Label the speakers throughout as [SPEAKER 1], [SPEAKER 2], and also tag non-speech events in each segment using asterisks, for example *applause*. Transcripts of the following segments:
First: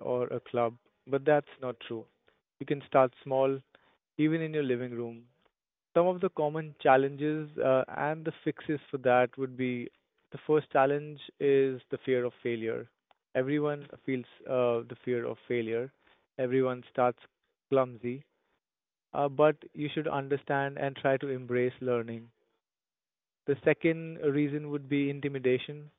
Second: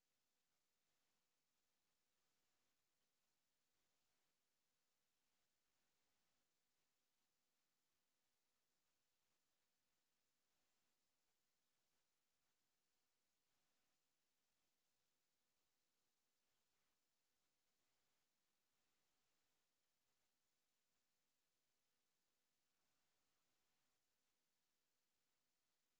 [SPEAKER 1] or a club, but that's not true. You can start small, even in your living room. Some of the common challenges and the fixes for that would be the first challenge is the fear of failure. Everyone feels the fear of failure. Everyone starts clumsy, but you should understand and try to embrace learning. The second reason would be intimidation.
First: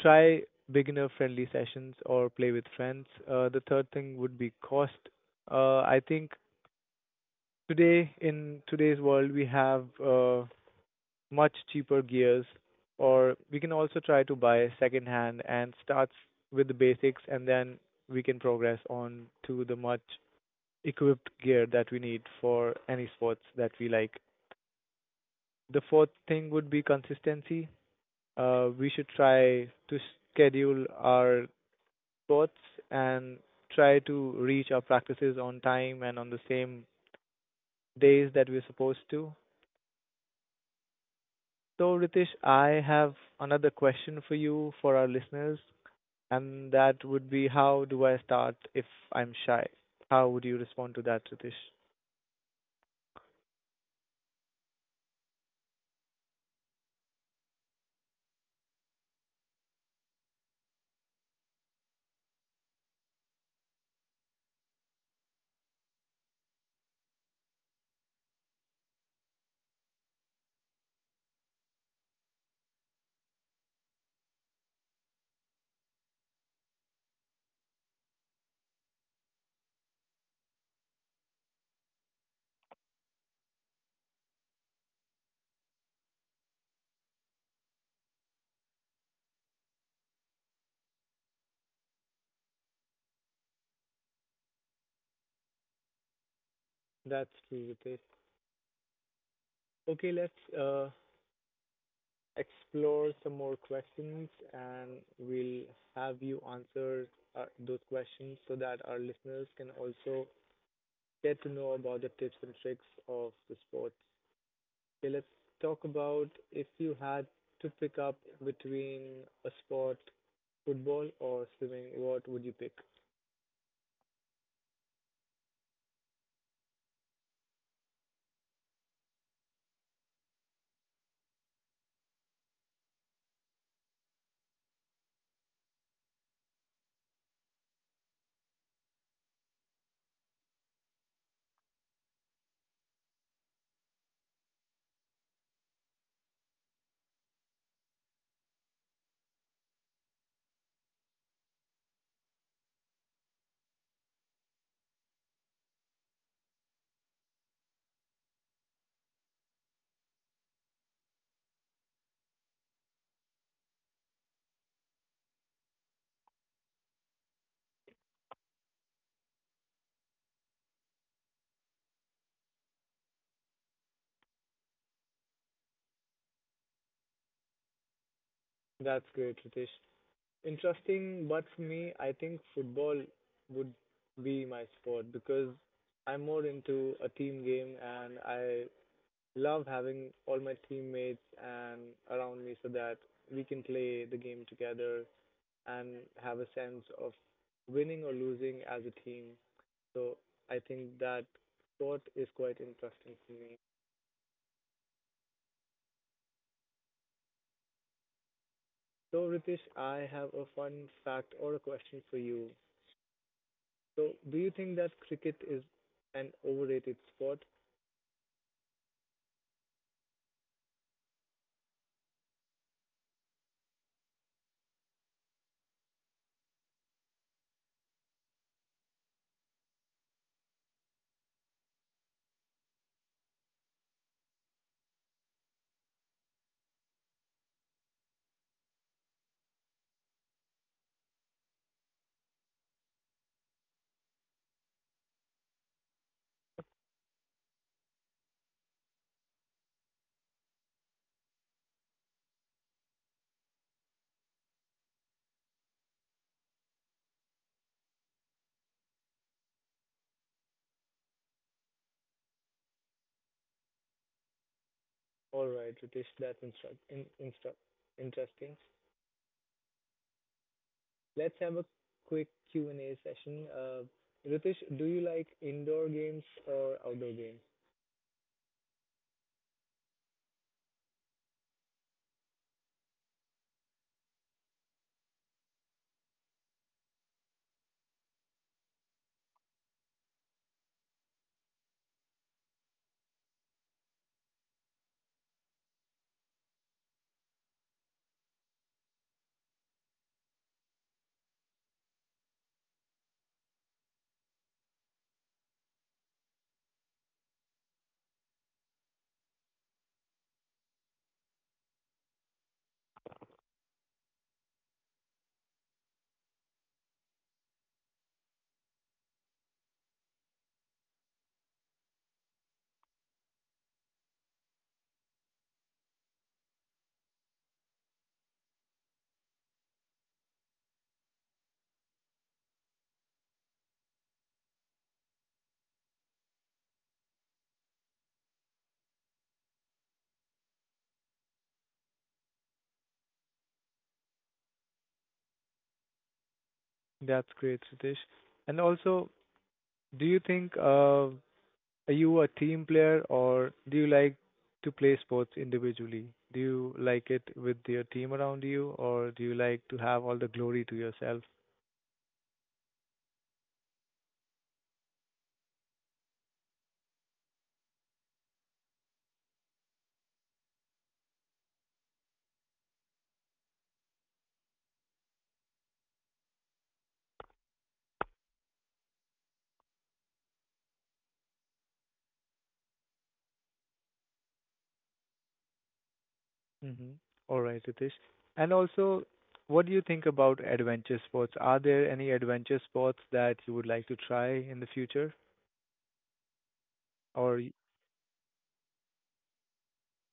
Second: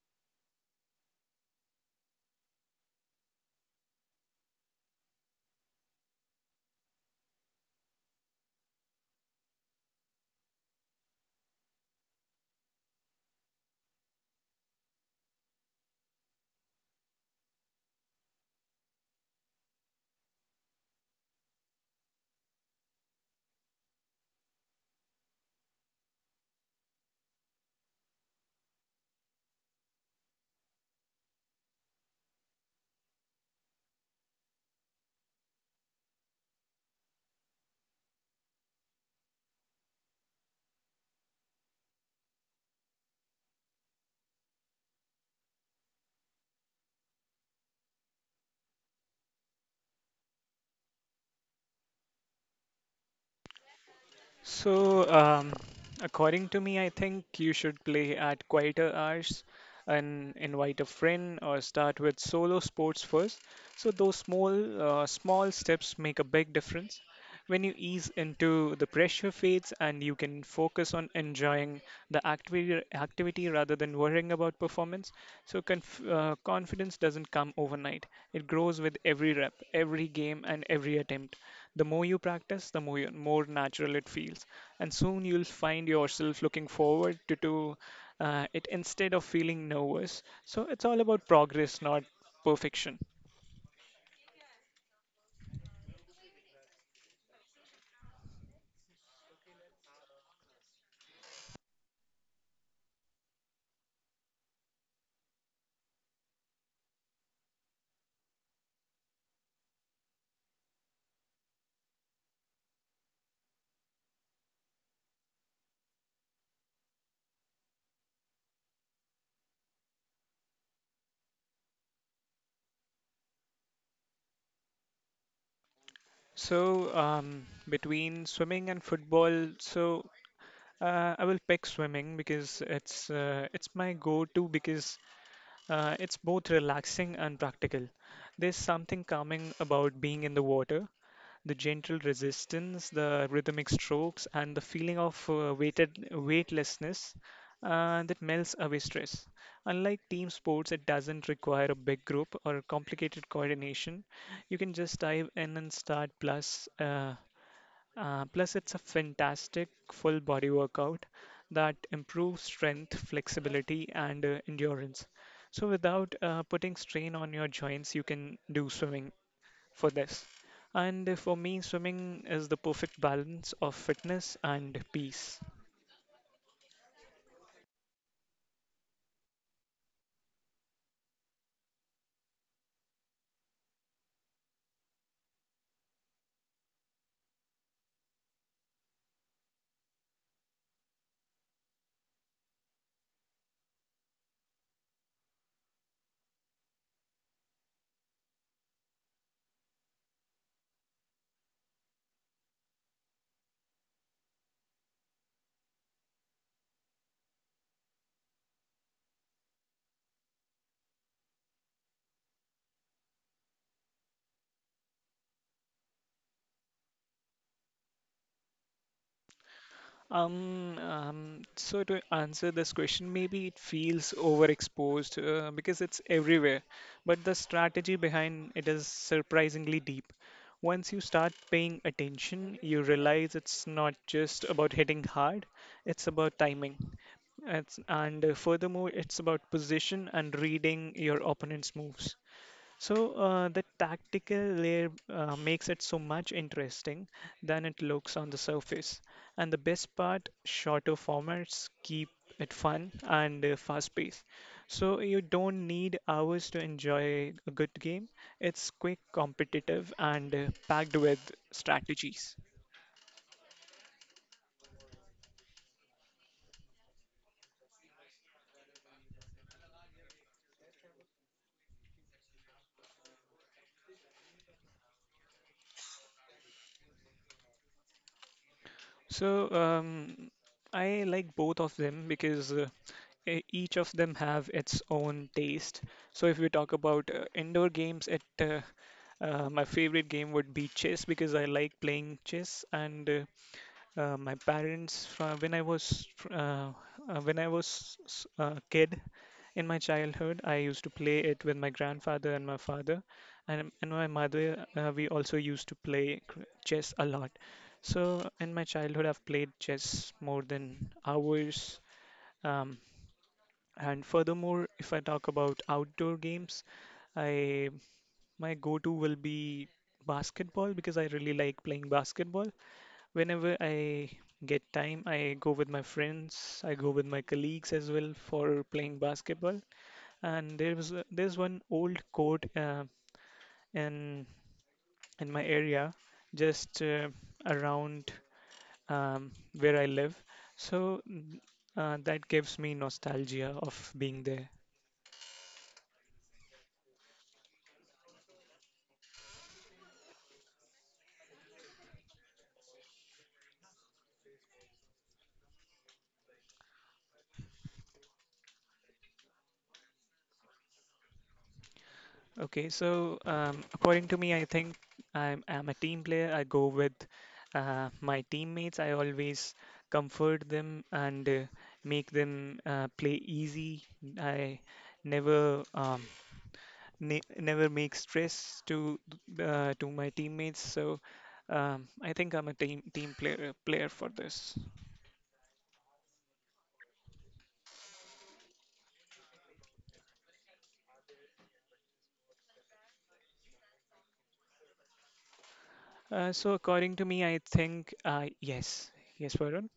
[SPEAKER 1] Try beginner friendly sessions or play with friends. The third thing would be cost. I think today in today's world we have much cheaper gears, or we can also try to buy secondhand and start with the basics, and then we can progress on to the much equipped gear that we need for any sports that we like. The fourth thing would be consistency. We should try to schedule our sports and try to reach our practices on time and on the same days that we're supposed to. So, Ritesh, I have another question for you for our listeners, and that would be how do I start if I'm shy? How would you respond to that, Ritesh?
[SPEAKER 2] So, um, according to me, I think you should play at quieter hours and invite a friend or start with solo sports first. So those small small steps make a big difference. When you ease into the pressure fades and you can focus on enjoying the activity rather than worrying about performance. So confidence doesn't come overnight. It grows with every rep, every game, and every attempt. The more you practice, more natural it feels. And soon you'll find yourself looking forward to it instead of feeling nervous. So it's all about progress, not perfection.
[SPEAKER 1] That's true, Ritesh. Okay, let's explore some more questions and we'll have you answer those questions so that our listeners can also get to know about the tips and tricks of the sports. Okay, let's talk about if you had to pick up between a sport, football or swimming, what would you pick?
[SPEAKER 2] Between swimming and football, I will pick swimming because it's my go-to because it's both relaxing and practical. There's something calming about being in the water, the gentle resistance, the rhythmic strokes, and the feeling of weighted weightlessness that melts away stress. Unlike team sports, it doesn't require a big group or complicated coordination. You can just dive in and start. Plus, it's a fantastic full body workout that improves strength, flexibility, and endurance. So, without putting strain on your joints, you can do swimming for this. And for me, swimming is the perfect balance of fitness and peace.
[SPEAKER 1] That's great, Ritesh. Interesting, but for me, I think football would be my sport because I'm more into a team game and I love having all my teammates and around me so that we can play the game together and have a sense of winning or losing as a team. So I think that sport is quite interesting for me. So Ritesh, I have a fun fact or a question for you. So do you think that cricket is an overrated sport?
[SPEAKER 2] So to answer this question, maybe it feels overexposed because it's everywhere, but the strategy behind it is surprisingly deep. Once you start paying attention, you realize it's not just about hitting hard, it's about timing. It's, and Furthermore, it's about position and reading your opponent's moves. So the tactical layer makes it so much interesting than it looks on the surface. And the best part, shorter formats keep it fun and fast-paced. So you don't need hours to enjoy a good game. It's quick, competitive, and packed with strategies.
[SPEAKER 1] All right, Ritesh, that's interesting. Let's have a quick Q and A session. Ritesh, do you like indoor games or outdoor games?
[SPEAKER 2] So um, I like both of them because each of them have its own taste. So if we talk about indoor games, it my favorite game would be chess because I like playing chess, and my parents, when I was when I was a kid in my childhood, I used to play it with my grandfather and my father, and my mother. We also used to play chess a lot. So in my childhood, I've played chess more than hours. Um, and furthermore, if I talk about outdoor games, I my go-to will be basketball because I really like playing basketball. Whenever I get time, I go with my friends, I go with my colleagues as well for playing basketball. And there's one old court in my area, just around um, where I live. So that gives me nostalgia of being there.
[SPEAKER 1] That's great, Ritesh. And also, do you think are you a team player or do you like to play sports individually? Do you like it with your team around you or do you like to have all the glory to yourself?
[SPEAKER 2] According to me, I think I'm a team player. I go with my teammates. I always comfort them and make them play easy. I never ne never make stress to my teammates. So I think I'm a team player for this.
[SPEAKER 1] Mm-hmm. All right, Ritesh. And also, what do you think about adventure sports? Are there any adventure sports that you would like to try in the future?
[SPEAKER 2] So according
[SPEAKER 1] Or
[SPEAKER 2] to
[SPEAKER 1] y-
[SPEAKER 2] me, I think yes, Varun.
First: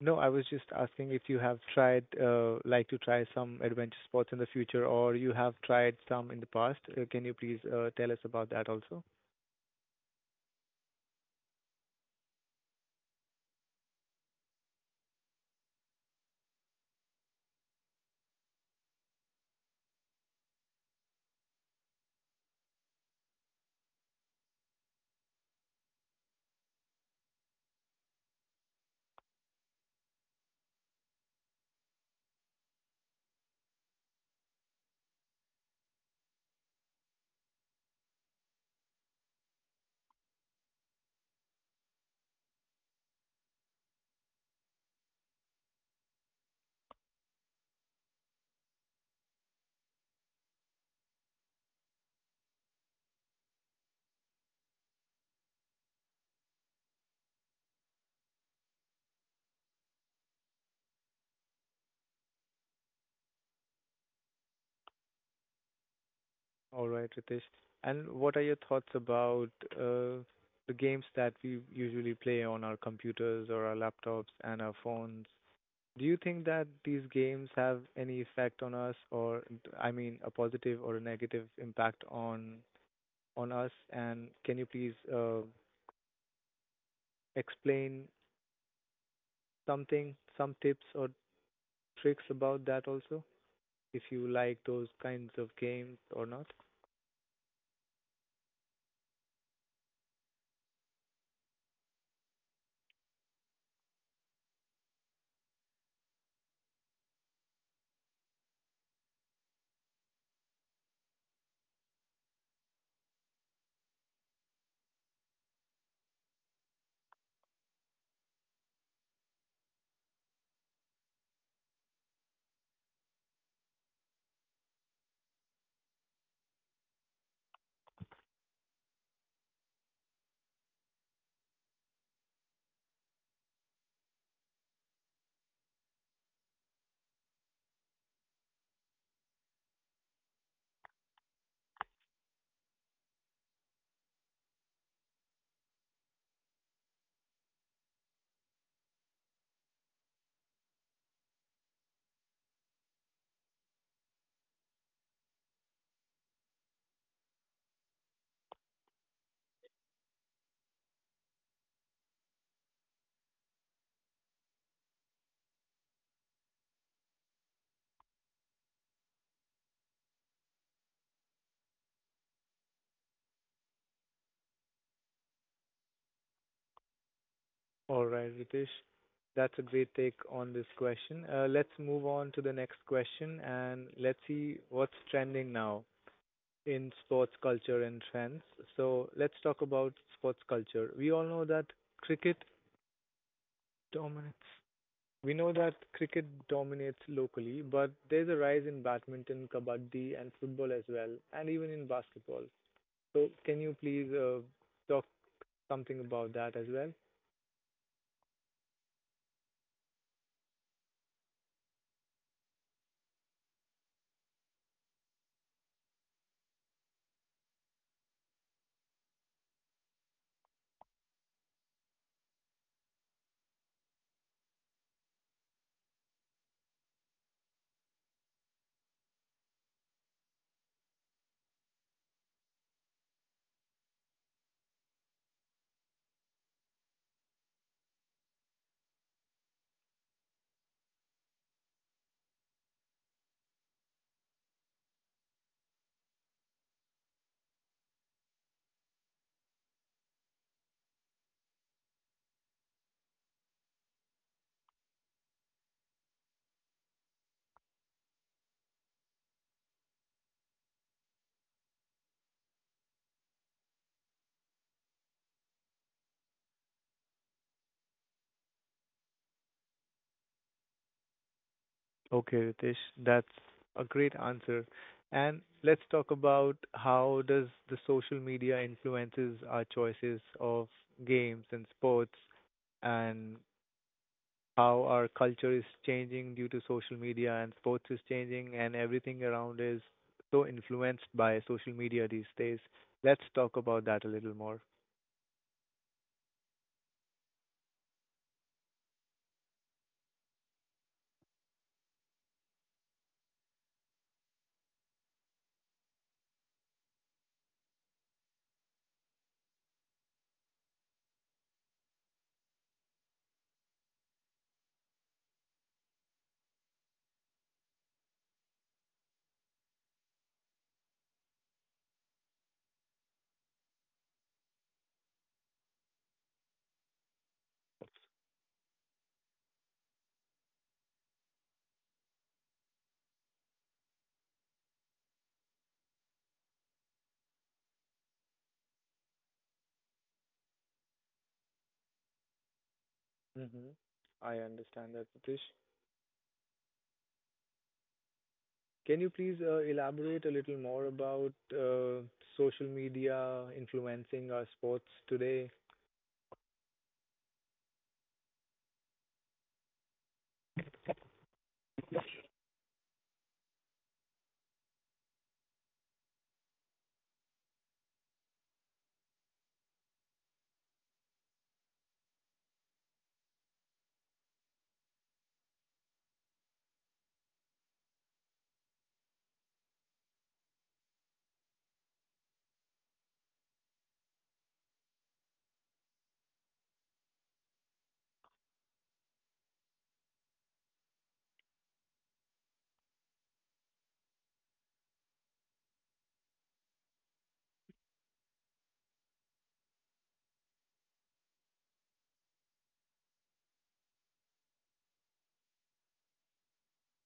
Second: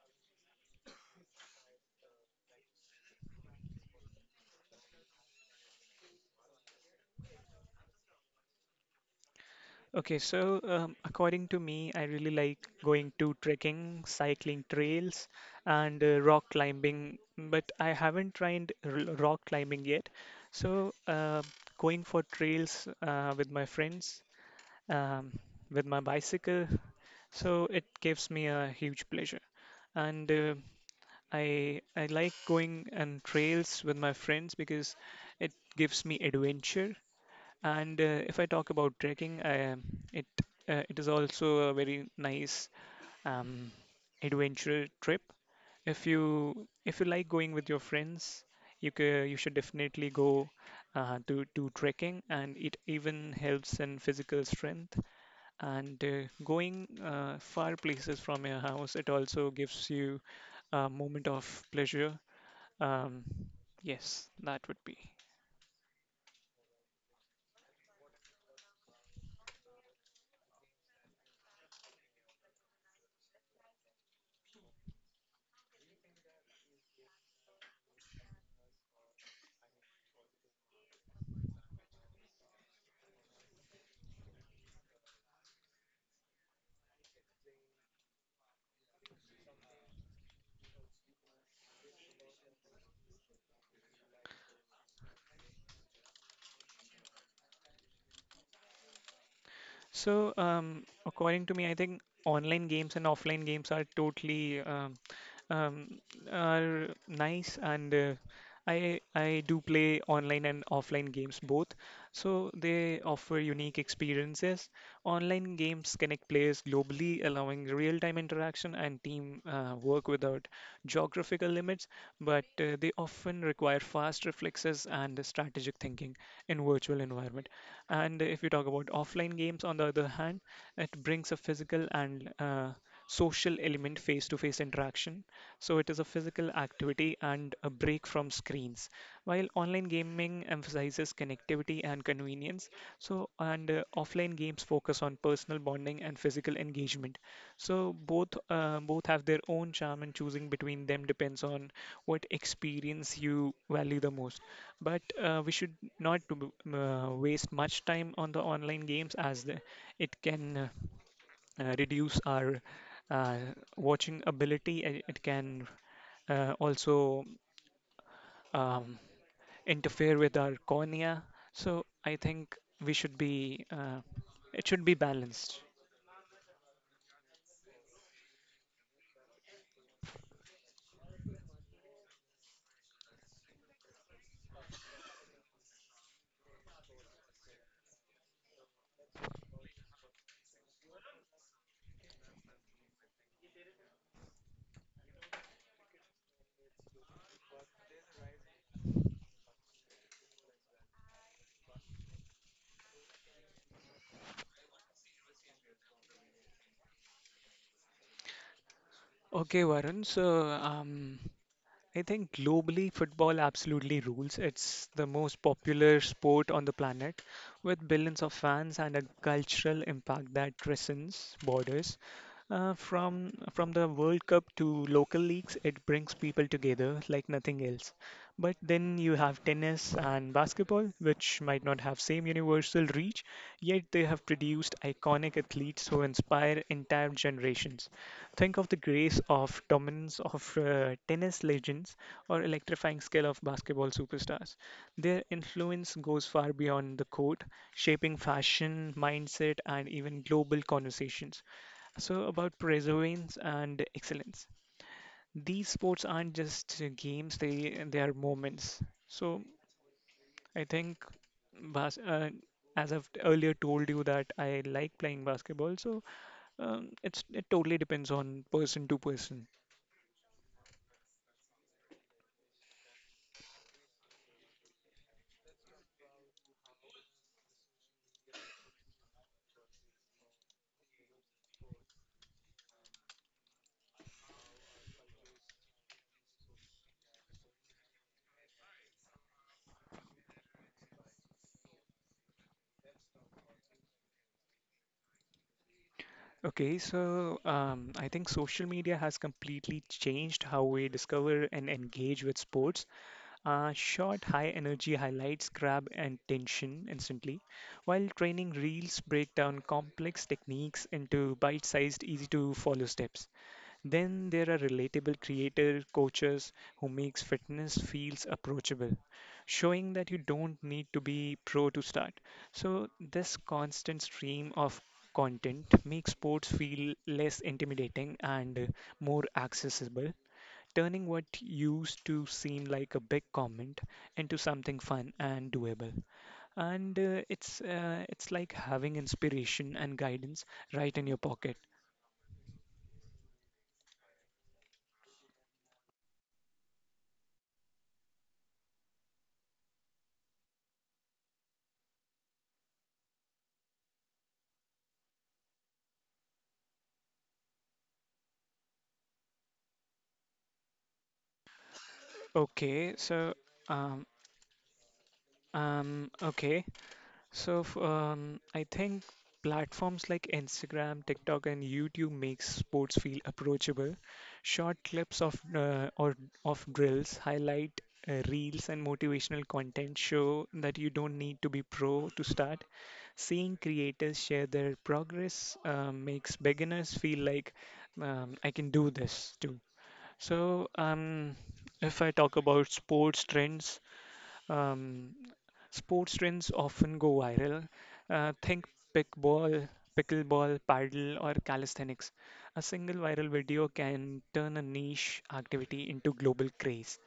[SPEAKER 1] no, I was just asking if you have tried, like to try some adventure sports in the future, or you have tried some in the past. Can you please tell us about that also?
[SPEAKER 2] According to me, I really like going to trekking, cycling trails, and rock climbing, but I haven't tried r rock climbing yet. So, uh, Going for trails with my friends, um, with my bicycle, so it gives me a huge pleasure. And I like going on trails with my friends because it gives me adventure and if I talk about trekking, it it is also a very nice um, adventure trip. If you like going with your friends, you should definitely go to trekking, and it even helps in physical strength. And going far places from your house, it also gives you a moment of pleasure. Um, yes, that would be.
[SPEAKER 1] All right, Ritesh. And what are your thoughts about uh, the games that we usually play on our computers or our laptops and our phones? Do you think that these games have any effect on us, or I mean, a positive or a negative impact on us? And can you please explain some tips or tricks about that also, if you like those kinds of games or not?
[SPEAKER 2] According to me, I think online games and offline games are totally um, are nice, and I do play online and offline games both. So they offer unique experiences. Online games connect players globally, allowing real-time interaction and team work without geographical limits. But they often require fast reflexes and strategic thinking in virtual environment. And if you talk about offline games, on the other hand, it brings a physical and social element, face to face interaction. So it is a physical activity and a break from screens. While online gaming emphasizes connectivity and convenience, so and offline games focus on personal bonding and physical engagement. So both have their own charm, and choosing between them depends on what experience you value the most, but we should not to waste much time on the online games as the, it can reduce our uh, watching ability and it can also um, interfere with our cornea. So I think we should be it should be balanced.
[SPEAKER 1] All right, Ritesh. That's a great take on this question. Let's move on to the next question and let's see what's trending now in sports culture and trends. So let's talk about sports culture. We all know that cricket dominates. We know that cricket dominates locally, but there's a rise in badminton, kabaddi, and football as well, and even in basketball. So can you please talk something about that as well?
[SPEAKER 2] Okay Varun, I think globally, football absolutely rules. It's the most popular sport on the planet with billions of fans and a cultural impact that transcends borders. From from the World Cup to local leagues, it brings people together like nothing else. But then you have tennis and basketball, which might not have same universal reach, yet they have produced iconic athletes who inspire entire generations. Think of the grace of dominance of tennis legends or electrifying skill of basketball superstars. Their influence goes far beyond the court, shaping fashion, mindset, and even global conversations. So, about perseverance and excellence. These sports aren't just games, they are moments. So, I think bas as I've earlier told you that I like playing basketball, so it's it totally depends on person to person.
[SPEAKER 1] Okay, Ritesh, that's a great answer. And let's talk about how does the social media influences our choices of games and sports and how our culture is changing due to social media and sports is changing and everything around is so influenced by social media these days. Let's talk about that a little more.
[SPEAKER 2] I think social media has completely changed how we discover and engage with sports. Short, high energy highlights grab attention instantly, while training reels break down complex techniques into bite sized, easy to follow steps. Then there are relatable creator coaches who makes fitness feels approachable, showing that you don't need to be pro to start. So this constant stream of content makes sports feel less intimidating and more accessible, turning what used to seem like a big comment into something fun and doable. And it's like having inspiration and guidance right in your pocket.
[SPEAKER 1] Mm-hmm. I understand that, Ritesh. Can you please elaborate a little more about social media influencing our sports today?
[SPEAKER 2] Okay, so um um okay, I think platforms like Instagram, TikTok, and YouTube make sports feel approachable. Short clips of or of drills, highlight reels, and motivational content show that you don't need to be pro to start. Seeing creators share their progress makes beginners feel like I can do this too. So if I talk about sports trends. Um, Sports trends often go viral. Think pickleball, pickleball, paddle, or calisthenics. A single viral video can turn a niche activity into global craze.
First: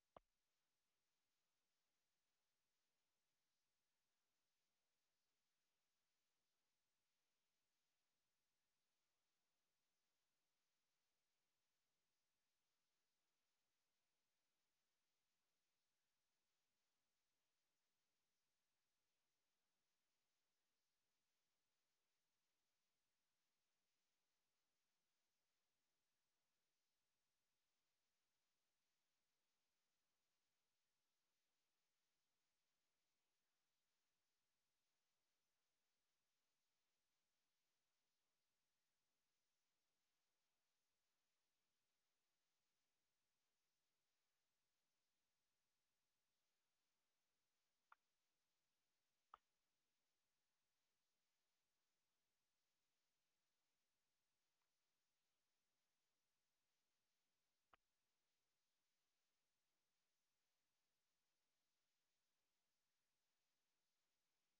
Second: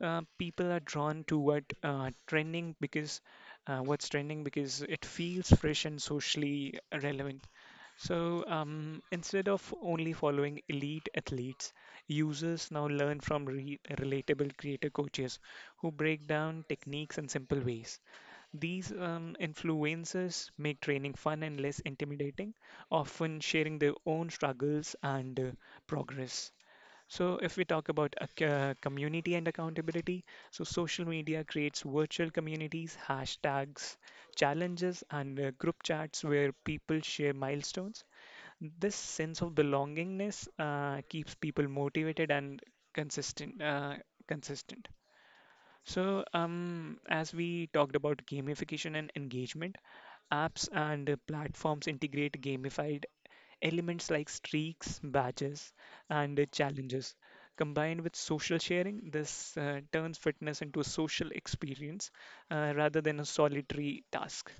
[SPEAKER 2] People are drawn to what's trending because it feels fresh and socially relevant. So instead of only following elite athletes, users now learn from re relatable creator coaches who break down techniques in simple ways. These influencers make training fun and less intimidating, often sharing their own struggles and progress. So, if we talk about community and accountability, so social media creates virtual communities, hashtags, challenges, and group chats where people share milestones. This sense of belongingness keeps people motivated and consistent. Uh, consistent. So, as we talked about gamification and engagement, apps and platforms integrate gamified elements like streaks, badges, and challenges. Combined with social sharing, this turns fitness into a social experience rather than a solitary task.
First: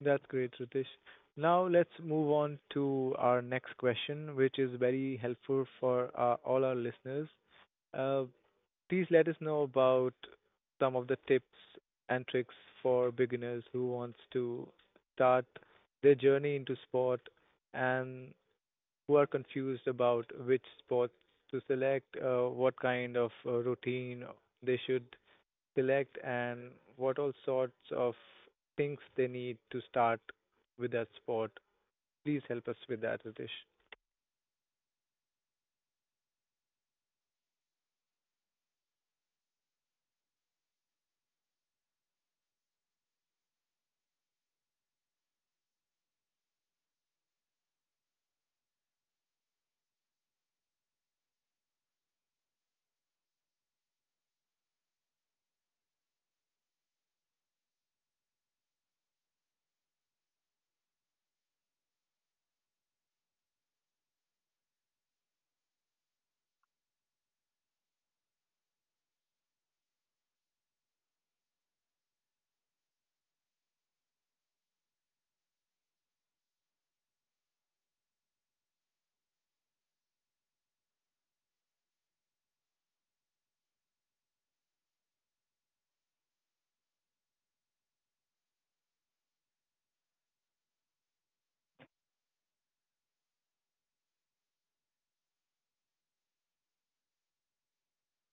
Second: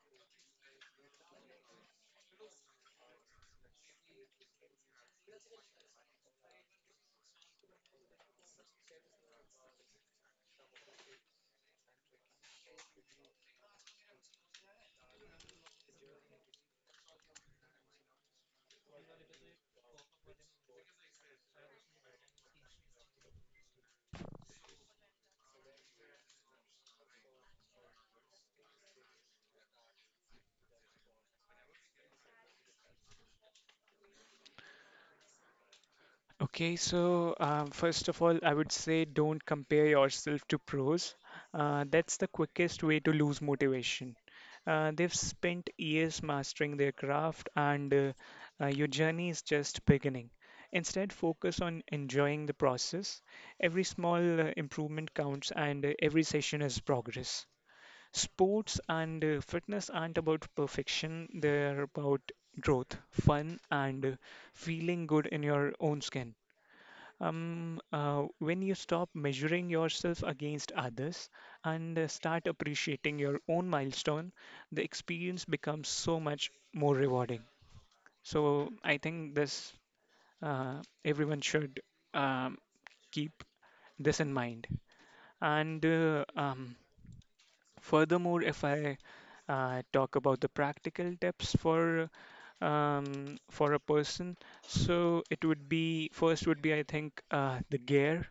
[SPEAKER 1] That's great, Ritesh. Now let's move on to our next question, which is very helpful for all our listeners. Uh, please let us know about some of the tips and tricks for beginners who wants to start their journey into sport and who are confused about which sports to select, what kind of routine they should select, and what all sorts of things they need to start with that sport. Please help us with that, Ritesh.
[SPEAKER 2] First of all, I would say don't compare yourself to pros. That's the quickest way to lose motivation. They've spent years mastering their craft, and your journey is just beginning. Instead, focus on enjoying the process. Every small improvement counts, and every session is progress. Sports and fitness aren't about perfection, they're about growth, fun, and feeling good in your own skin. When you stop measuring yourself against others and start appreciating your own milestone, the experience becomes so much more rewarding. So I think this everyone should um, keep this in mind. And Furthermore, if I talk about the practical tips for a person, so it would be first would be I think the gear.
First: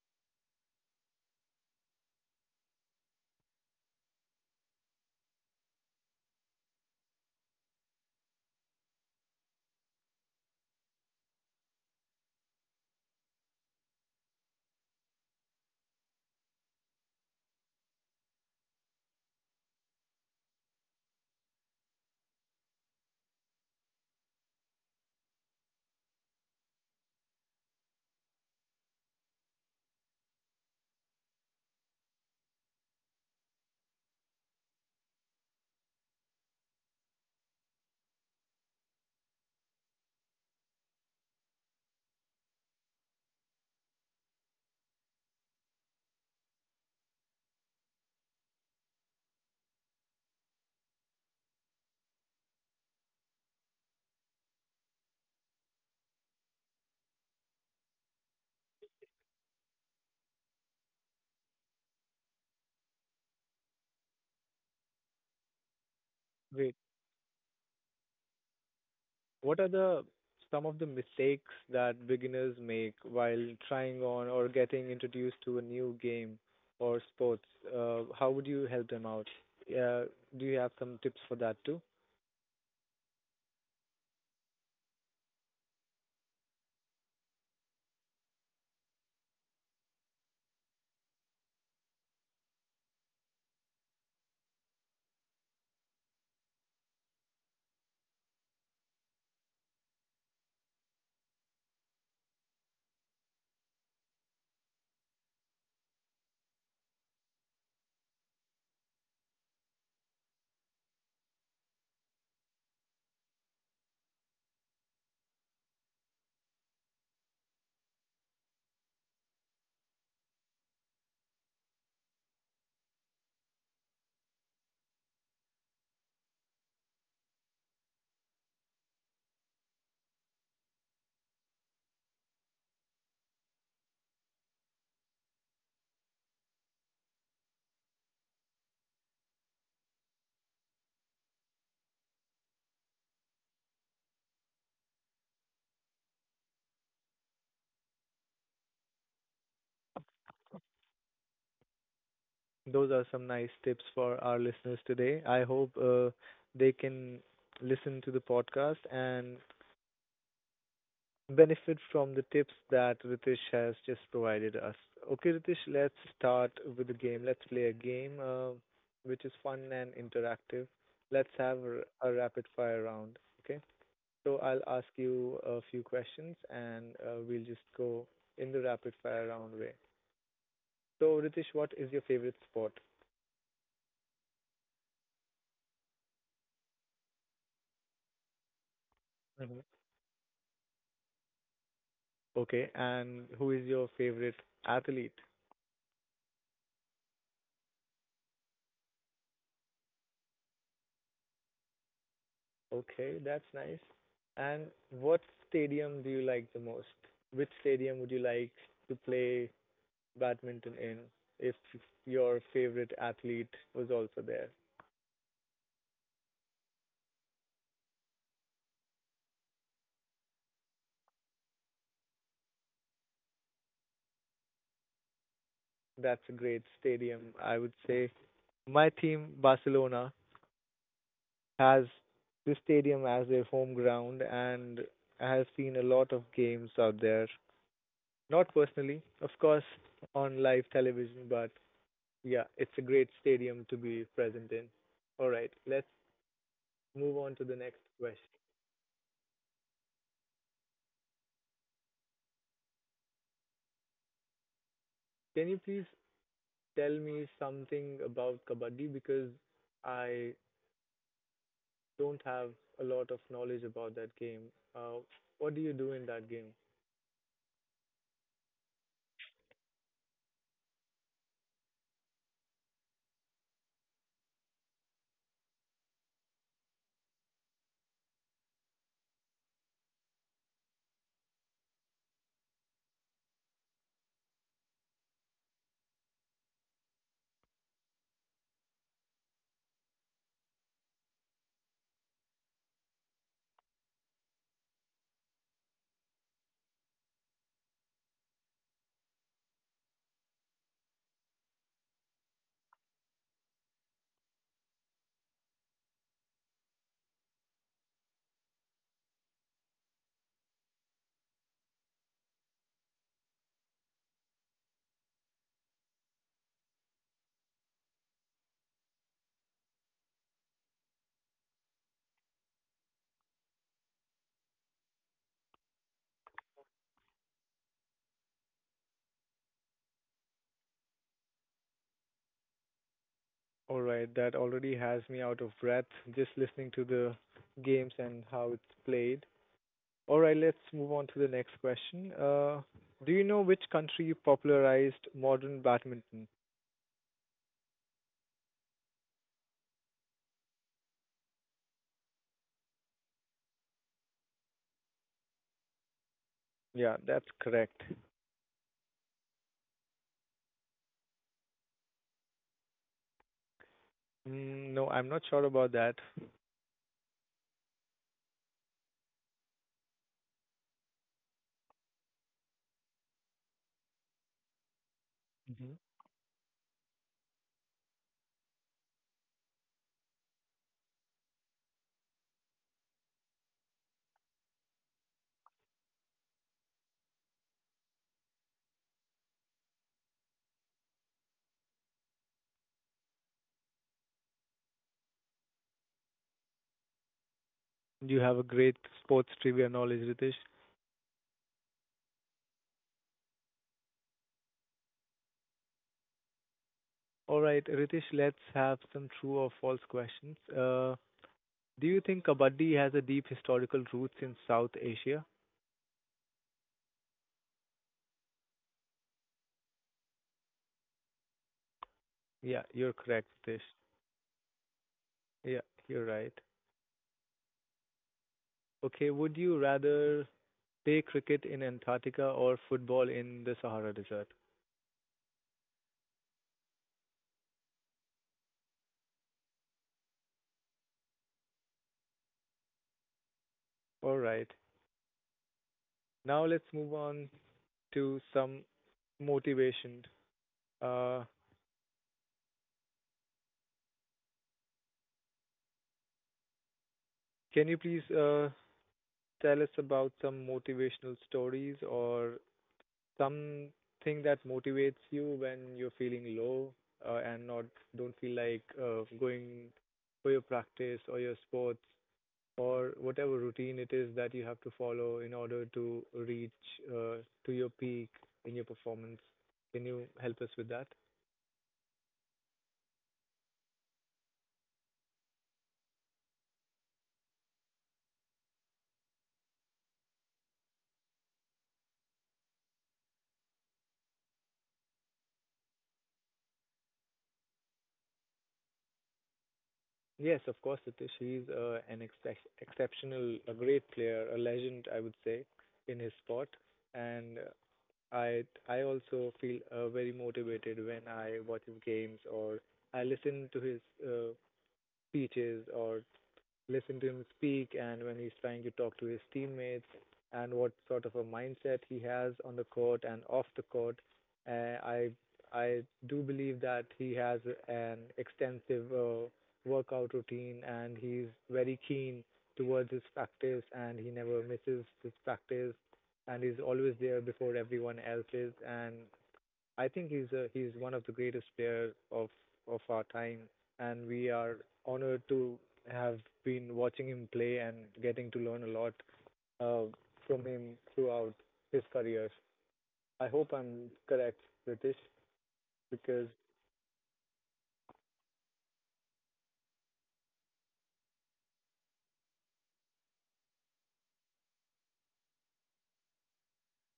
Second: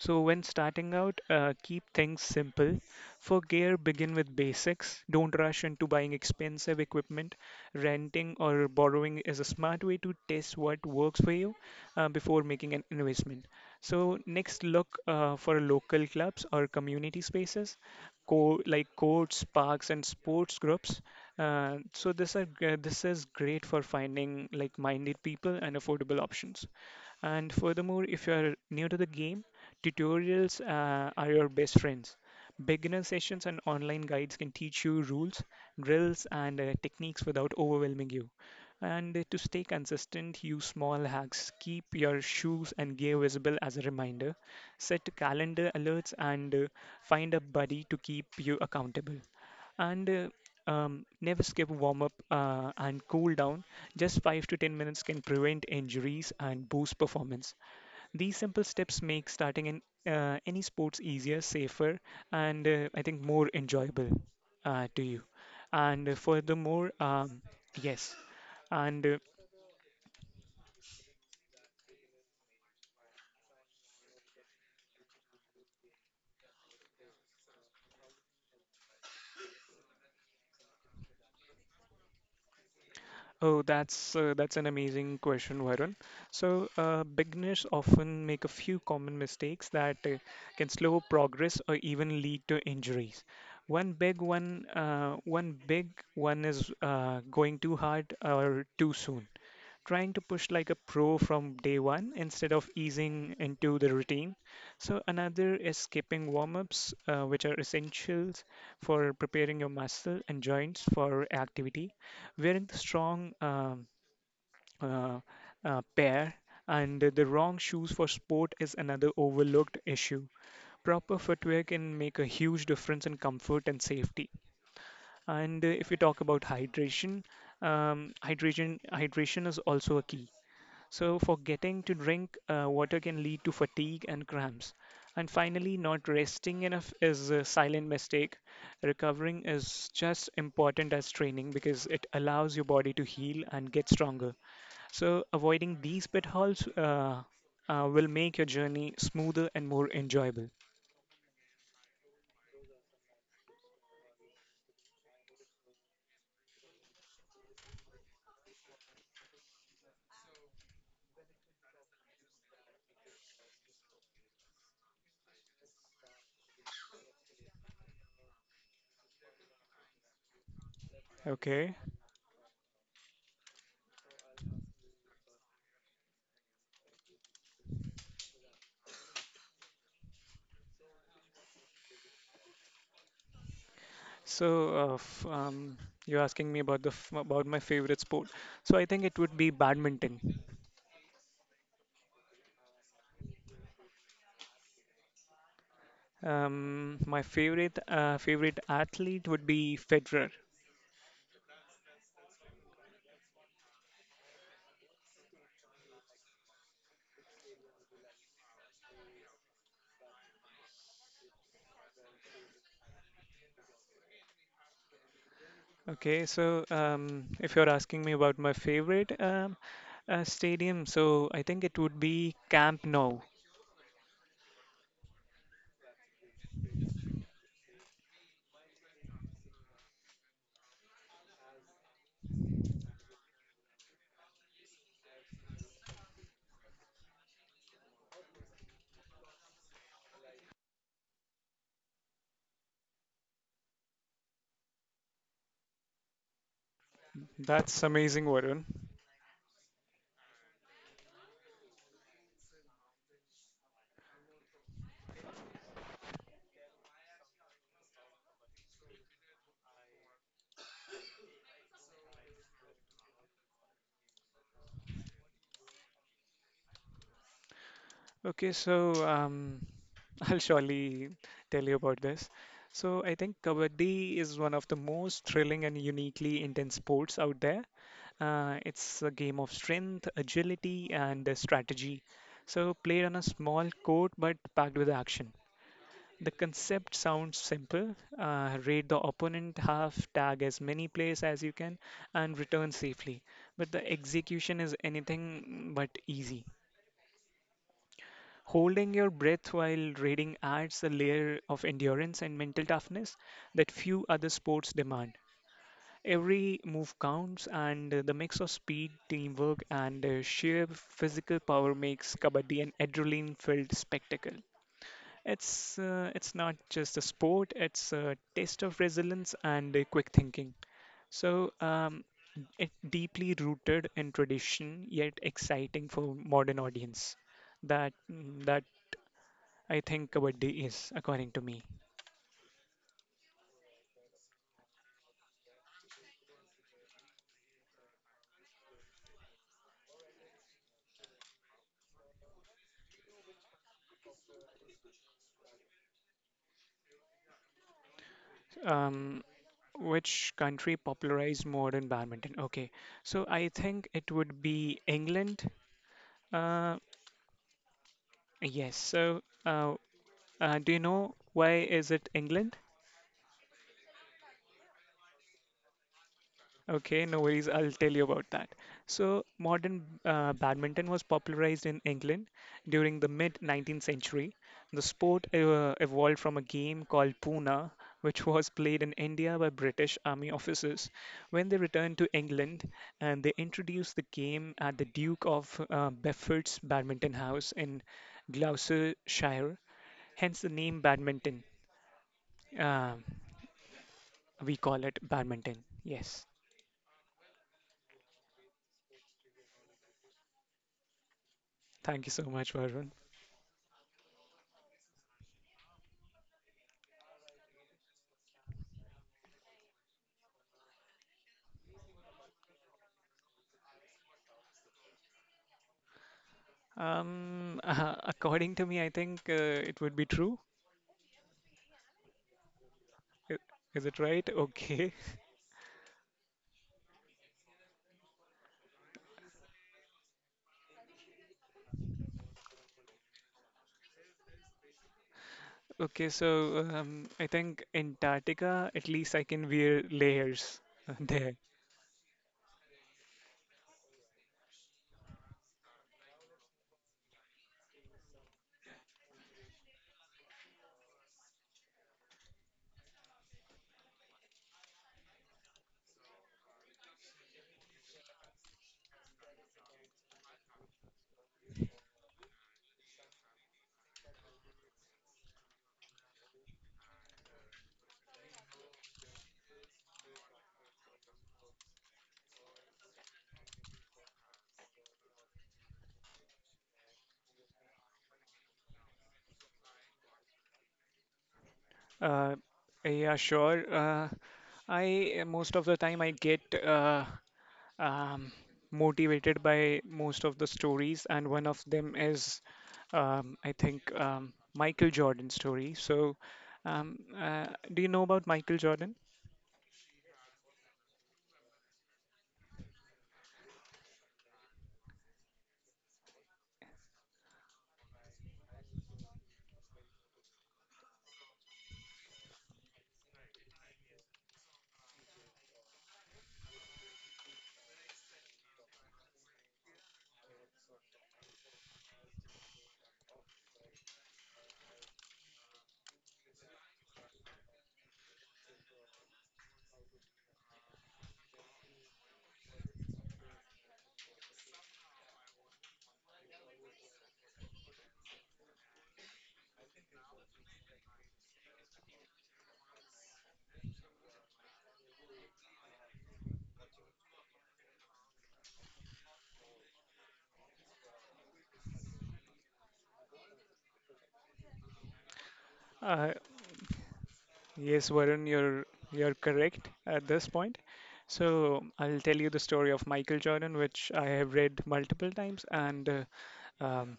[SPEAKER 2] So when starting out, keep things simple. For gear, begin with basics. Don't rush into buying expensive equipment. Renting or borrowing is a smart way to test what works for you before making an investment. So next, look for local clubs or community spaces like courts, parks, and sports groups. So this is great for finding like minded people and affordable options. And furthermore, if you are new to the game, tutorials are your best friends. Beginner sessions and online guides can teach you rules, drills, and techniques without overwhelming you. And to stay consistent, use small hacks. Keep your shoes and gear visible as a reminder. Set calendar alerts and find a buddy to keep you accountable and never skip warm up and cool down. Just 5 to 10 minutes can prevent injuries and boost performance. These simple steps make starting in any sports easier, safer, and I think more enjoyable to you. And uh,
[SPEAKER 1] Great.
[SPEAKER 2] furthermore, um, yes, and
[SPEAKER 1] What are the some of the mistakes that beginners make while trying on or getting introduced to a new game or sports? How would you help them out? Uh, do you have some tips for that too?
[SPEAKER 2] oh, that's an amazing question, Varun. So, beginners often make a few common mistakes that can slow progress or even lead to injuries. One big one is going too hard or too soon, trying to push like a pro from day one instead of easing into the routine. So another is skipping warm-ups, which are essentials for preparing your muscle and joints for activity. Wearing the strong uh, pair and the wrong shoes for sport is another overlooked issue. Proper footwear can make a huge difference in comfort and safety. And if we talk about hydration, hydration is also a key. So, forgetting to drink water can lead to fatigue and cramps. And finally, not resting enough is a silent mistake. Recovering is just important as training because it allows your body to heal and get stronger. So, avoiding these pitfalls will make your journey smoother and more enjoyable.
[SPEAKER 1] Those are some nice tips for our listeners today. I hope they can listen to the podcast and benefit from the tips that Ritesh has just provided us. Okay, Ritesh, let's start with the game. Let's play a game which is fun and interactive. Let's have
[SPEAKER 2] Okay,
[SPEAKER 1] r- a rapid fire round. Okay, so I'll ask you a few questions and we'll just go in the rapid fire round way. So, Ritesh, what is your favorite sport?
[SPEAKER 2] so f you're asking me about the f about my favorite sport. So I think it would be badminton.
[SPEAKER 1] Okay, and who is your favorite athlete?
[SPEAKER 2] My favorite favorite athlete would be Federer.
[SPEAKER 1] Okay, that's nice. And what stadium do you like the most? Which stadium would you like to play badminton in if your favorite athlete was also there?
[SPEAKER 2] Okay, so if you're asking me about my favorite stadium, so I think it would be Camp Nou.
[SPEAKER 1] That's a great stadium, I would say. My team, Barcelona, has this stadium as their home ground and I have seen a lot of games out there. Not personally, of course, on live television, but yeah, it's a great stadium to be present in. All right, let's move on to the next
[SPEAKER 2] That's amazing,
[SPEAKER 1] question.
[SPEAKER 2] Varun.
[SPEAKER 1] Can you please tell me something about kabaddi because I don't have a lot of knowledge about that game. Uh, what do you do in that game?
[SPEAKER 2] Okay, so *laughs* I'll surely tell you about this. So I think Kabaddi is one of the most thrilling and uniquely intense sports out there. It's a game of strength, agility, and strategy. So, played on a small court but packed with action. The concept sounds simple. Raid the opponent, half tag as many players as you can, and return safely. But the execution is anything but easy. Holding your breath while raiding adds a layer of endurance and mental toughness that few other sports demand. Every move counts, and the mix of speed, teamwork, and sheer physical power makes kabaddi an adrenaline-filled spectacle. It's not just a sport; it's a test of resilience and quick thinking. So it's deeply rooted in tradition, yet exciting for modern audience. That that I think kabaddi is, according to me.
[SPEAKER 1] All right, that already has me out of breath just listening to the games and how it's played. All right, let's move on to the next question. Do you know which country popularized modern badminton?
[SPEAKER 2] Um, Which country popularized modern badminton? Okay, so I think it would be England. Uh,
[SPEAKER 1] Yeah, that's correct.
[SPEAKER 2] yes. So, do you know why is it England?
[SPEAKER 1] Mm, no, I'm not sure about that.
[SPEAKER 2] Okay, no worries. I'll tell you about that. So, modern badminton was popularized in England during the mid 19th century. The sport
[SPEAKER 1] Hmm.
[SPEAKER 2] evolved from a game called Puna, which was played in India by British army officers. When they returned to England, and they introduced the game at the Duke of Bedford's Badminton House in Gloucestershire, hence the name badminton. Um we call it badminton. Yes.
[SPEAKER 1] You have a great sports trivia knowledge, Ritesh.
[SPEAKER 2] Thank you so much, Varun.
[SPEAKER 1] All right, Ritesh, let's have some true or false questions. Do you think Kabaddi has a deep historical roots in South Asia?
[SPEAKER 2] *laughs* According to me, I think it would be true.
[SPEAKER 1] Yeah, you're correct,
[SPEAKER 2] I-
[SPEAKER 1] Ritesh.
[SPEAKER 2] Is it right? Okay. *laughs*
[SPEAKER 1] Yeah, you're right. Okay, would you rather play cricket in Antarctica or football in the Sahara Desert?
[SPEAKER 2] Okay, so I think Antarctica, at least I can wear layers *laughs* there.
[SPEAKER 1] All right. Now let's move on to some motivation. Uh, can you please tell us about some motivational stories or something that motivates you when you're feeling low and not don't feel like going for your practice or your sports or whatever routine it is that you have to follow in order to reach uh, to your peak in your performance. Can you help us with that?
[SPEAKER 2] Uh, yeah, sure. I most of the time I get um, motivated by most of the stories, and one of them is I think Michael Jordan story. So, um, uh, do you know about Michael Jordan?
[SPEAKER 1] Yes, of course, Satish. He's an exceptional, a great player, a legend, I would say, in his sport. And I also feel very motivated when I watch his games or I listen to his uh, speeches or listen to him speak and when he's trying to talk to his teammates and what sort of a mindset he has on the court and off the court. Uh, I I do believe that he has an extensive workout routine and he's very keen towards his practice and he never misses his practice and he's always there before everyone else is and I think he's one of the greatest players of our time, and we are honored to have been watching him play and getting to learn a lot uh, from him throughout his career. I hope I'm correct, British.
[SPEAKER 2] Uh,
[SPEAKER 1] Because
[SPEAKER 2] Yes, Varun, you're correct at this point. So I'll tell you the story of Michael Jordan, which I have read multiple times, and um,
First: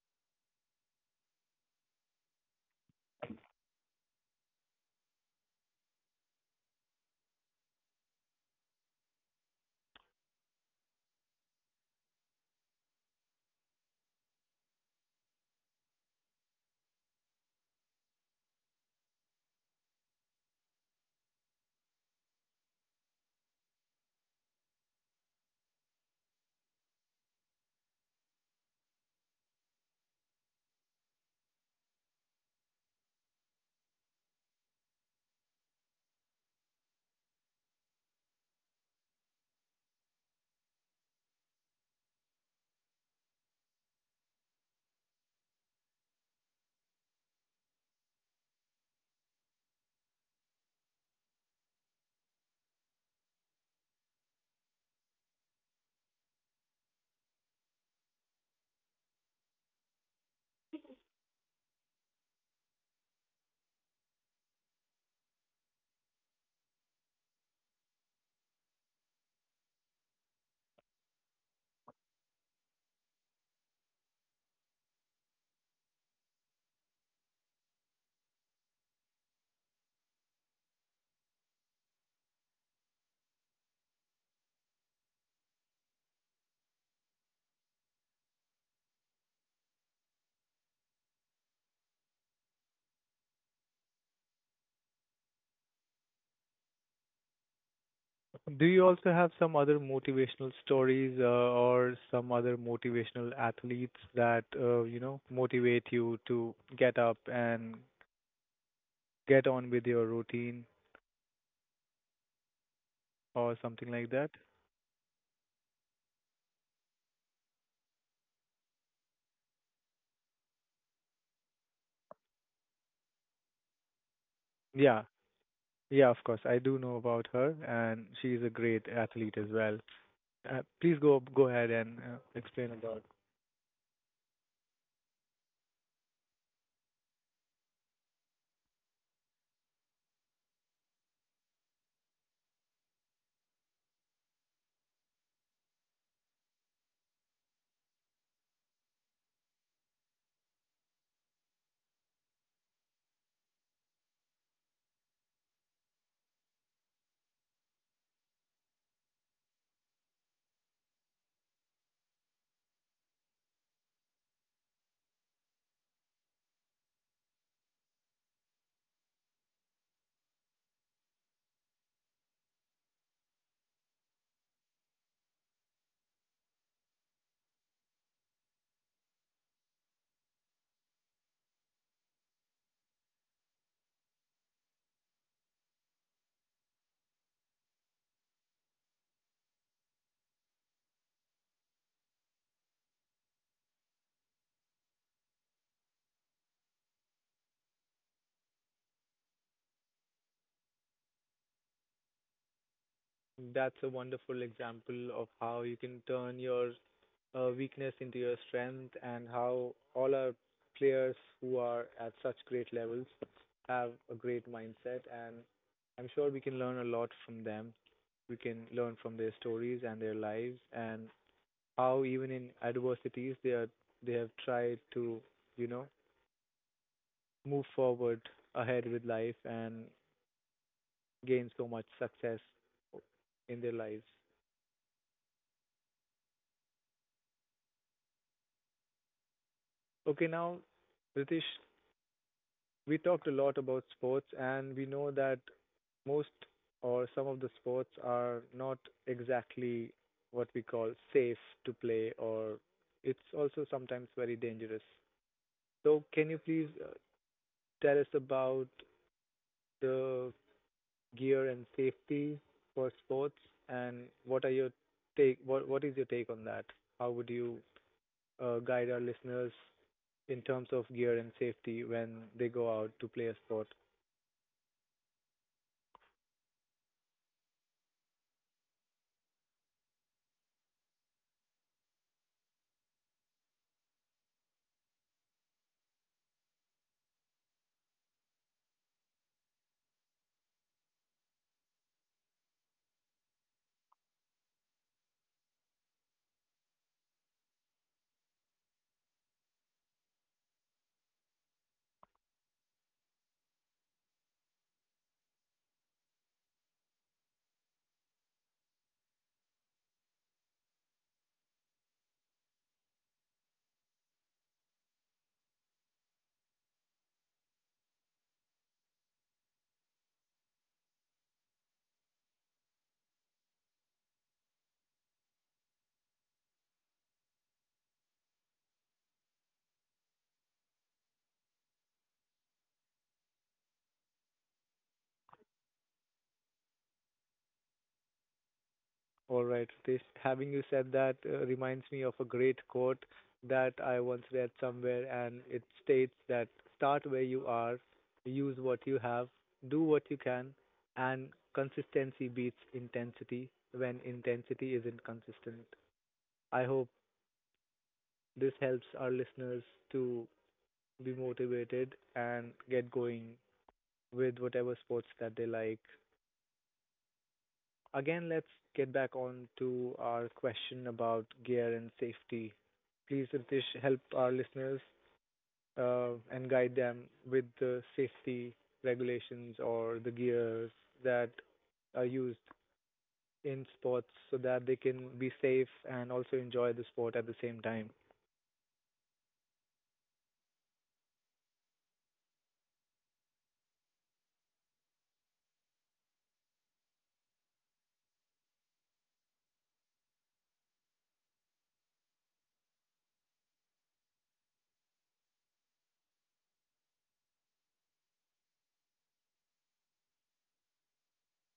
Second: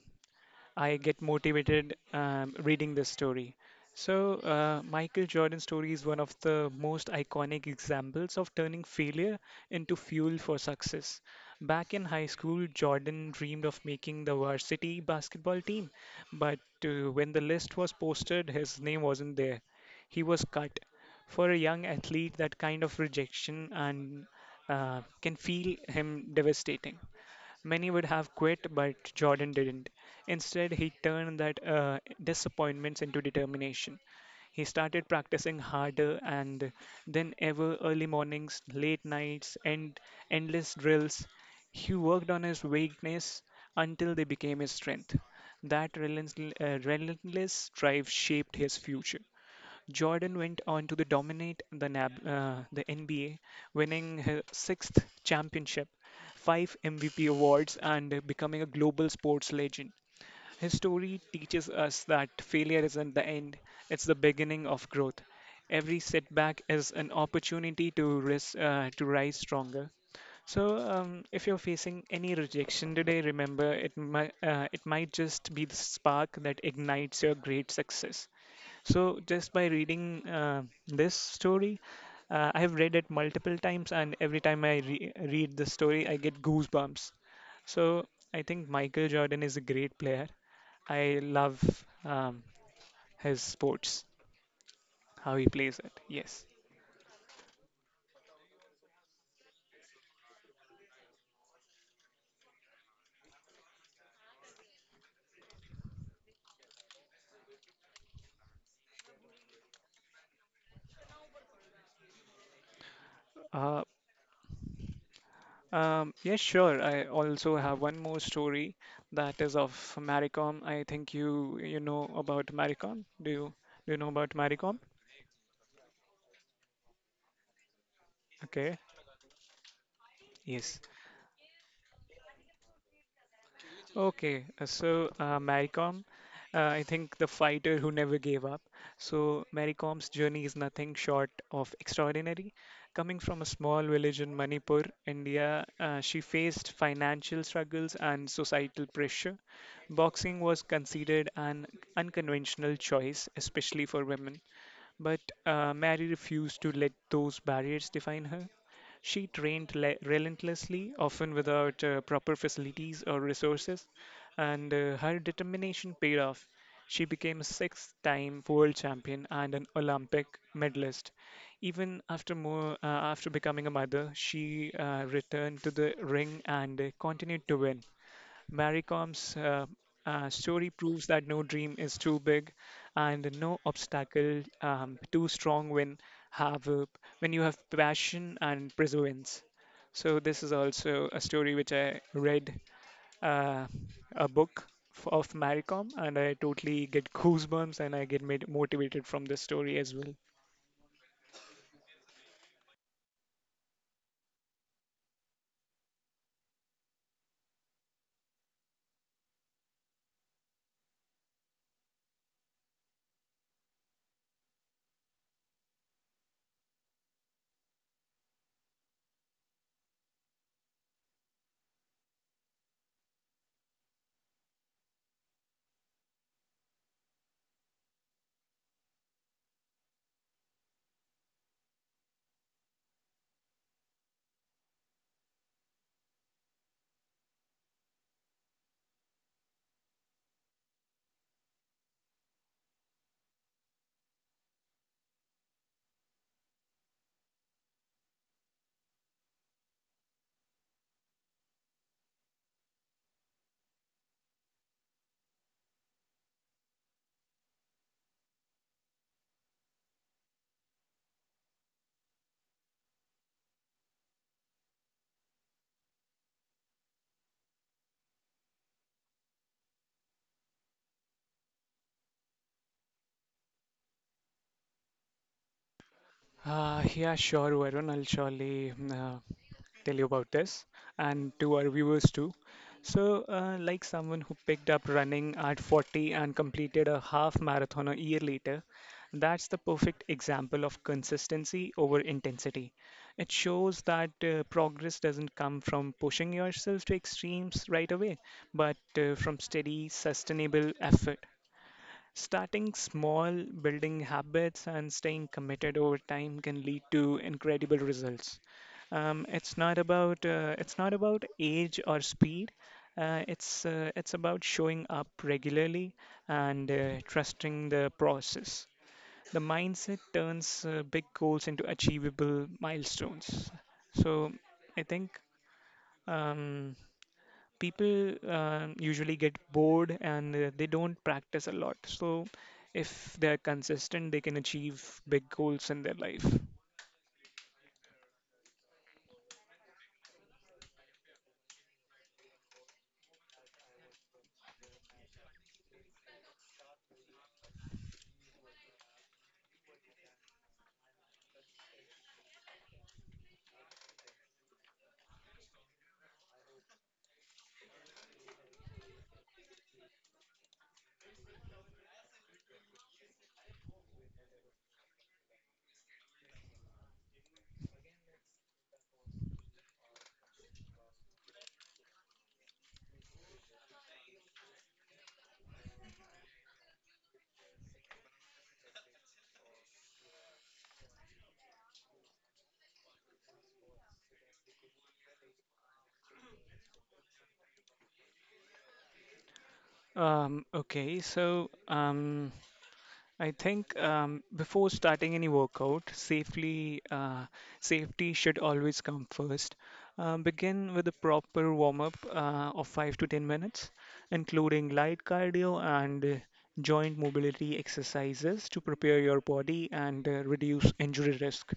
[SPEAKER 2] I get motivated reading this story. So, Michael Jordan's story is one of the most iconic examples of turning failure into fuel for success. Back in high school, Jordan dreamed of making the varsity basketball team, but when the list was posted, his name wasn't there. He was cut. For a young athlete, that kind of rejection and can feel him devastating. Many would have quit, but Jordan didn't. Instead, he turned that disappointments into determination. He started practicing harder and than ever early mornings, late nights, and endless drills. He worked on his weakness until they became his strength. That relentless drive shaped his future. Jordan went on to the dominate the NBA, winning his sixth championship, 5 MVP awards, and becoming a global sports legend. His story teaches us that failure isn't the end, it's the beginning of growth. Every setback is an opportunity to rise stronger. So, if you're facing any rejection today, remember it might just be the spark that ignites your great success. So, just by reading this story, I have read it multiple times, and every time I read the story, I get goosebumps. So, I think Michael Jordan is a great player. I love um, his sports, how he plays it. Yes.
[SPEAKER 1] do you also have some other motivational stories or some other motivational athletes that you know motivate you to get up and get on with your routine or
[SPEAKER 2] Uh,
[SPEAKER 1] something like that?
[SPEAKER 2] yeah, sure. I also have one more story that is of Maricom. I think you know about Maricom. Do you know about Maricom?
[SPEAKER 1] Yeah. Yeah, of course. I do know about her, and she's a
[SPEAKER 2] Okay.
[SPEAKER 1] great athlete as well. Uh,
[SPEAKER 2] Yes.
[SPEAKER 1] please go ahead and explain about.
[SPEAKER 2] Okay, Maricom, I think the fighter who never gave up. So Maricom's journey is nothing short of extraordinary. Coming from a small village in Manipur, India, she faced financial struggles and societal pressure. Boxing was considered an unconventional choice, especially for women. But Mary refused to let those barriers define her. She trained relentlessly, often without proper facilities or resources, and her determination paid off. She became a 6 time world champion and an Olympic medalist. Even after becoming a mother, she returned to the ring and continued to win. Maricom's story proves that no dream is too big and no obstacle too strong when have when you have passion and perseverance. So this is also a story which I read uh, a book of Maricom, and I totally get goosebumps and I get made motivated from this story as well.
[SPEAKER 1] That's a wonderful example of how you can turn your weakness into your strength and how all our players who are at such great levels have a great mindset and I'm sure we can learn a lot from them. We can learn from their stories and their lives and how even in adversities they have tried to, you know, move forward ahead with life and gain so much success in their lives. Okay, now, Ritesh, we talked a lot about sports, and we know that most or some of the sports are not exactly what we call safe to play, or it's also sometimes very dangerous. So, can you please tell us about the gear and safety for sports, and what are your take? What is your take on that? How would you guide our listeners in terms of gear and safety when they go out to play a sport?
[SPEAKER 2] Yeah, sure, Varun. I'll surely tell you about this and to our viewers too. So, like someone who picked up running at 40 and completed a half marathon a year later, that's the perfect example of consistency over intensity. It shows that progress doesn't come from pushing yourself to extremes right away, but from steady, sustainable effort. Starting small, building habits, and staying committed over time can lead to incredible results. It's not about age or speed. It's about showing up regularly and trusting the process. The mindset turns big goals into achievable milestones. So I think. Um, People usually get bored and they don't practice a lot. So, if they're consistent, they can achieve big goals in their life.
[SPEAKER 1] All right, this having you said that reminds me of a great quote that I once read somewhere, and it states that start where you are, use what you have, do what you can, and consistency beats intensity when intensity isn't consistent. I hope this helps our listeners to be motivated and get going with whatever sports that they like. Again, let's get back on to our question about gear and safety. Please, Ritesh, help our listeners and guide them with the safety regulations or the gears that are used in sports so that they can be safe and also enjoy the sport at the same time.
[SPEAKER 2] Okay, so I think before starting any workout, safely safety should always come first. Begin with a proper warm up of 5 to 10 minutes, including light cardio and joint mobility exercises to prepare your body and reduce injury risk.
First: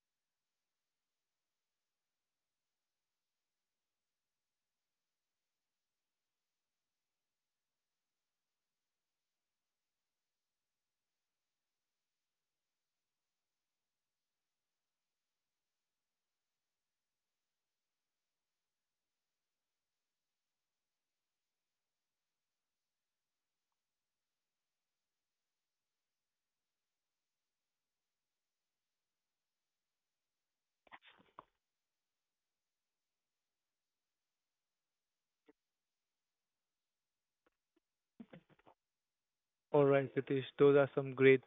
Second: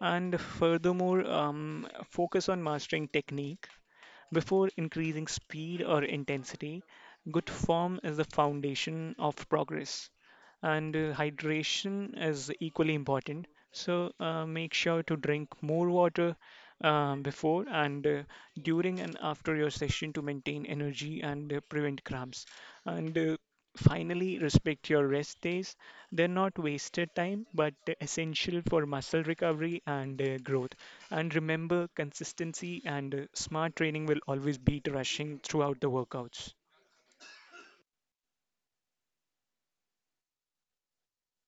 [SPEAKER 2] And furthermore, focus on mastering technique before increasing speed or intensity, good form is the foundation of progress, and hydration is equally important. So, make sure to drink more water before and during and after your session to maintain energy and prevent cramps. And finally, respect your rest days. They're not wasted time, but essential for muscle recovery and growth. And remember, consistency and smart training will always beat rushing throughout the workouts.
[SPEAKER 1] All right, Ritesh, those are some great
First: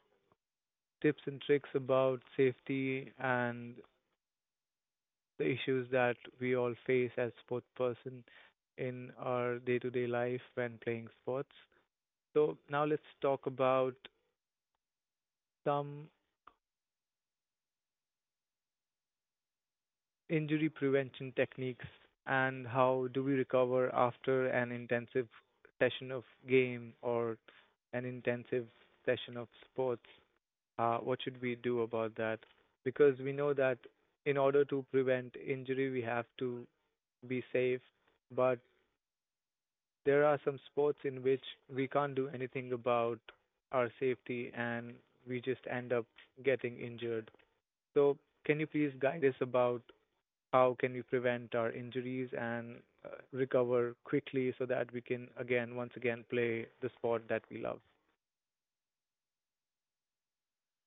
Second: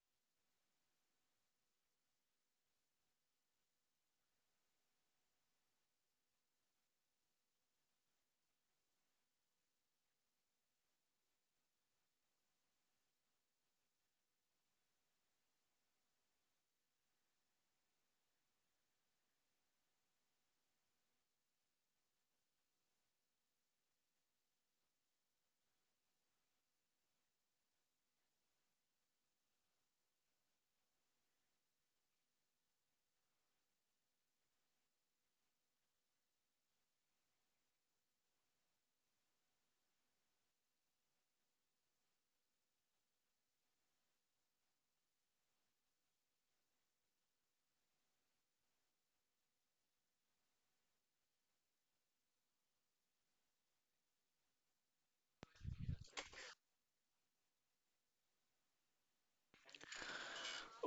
[SPEAKER 1] tips and tricks about safety and the issues that we all face as sports person in our day-to-day life when playing sports. So now let's talk about some injury prevention techniques and how do we recover after an intensive session of game or an intensive session of sports. What should we do about that? Because we know that in order to prevent injury, we have to be safe, but there are some sports in which we can't do anything about our safety and we just end up getting injured. So, can you please guide us about how can we prevent our injuries and recover quickly so that we can again, once again, play the sport that we love?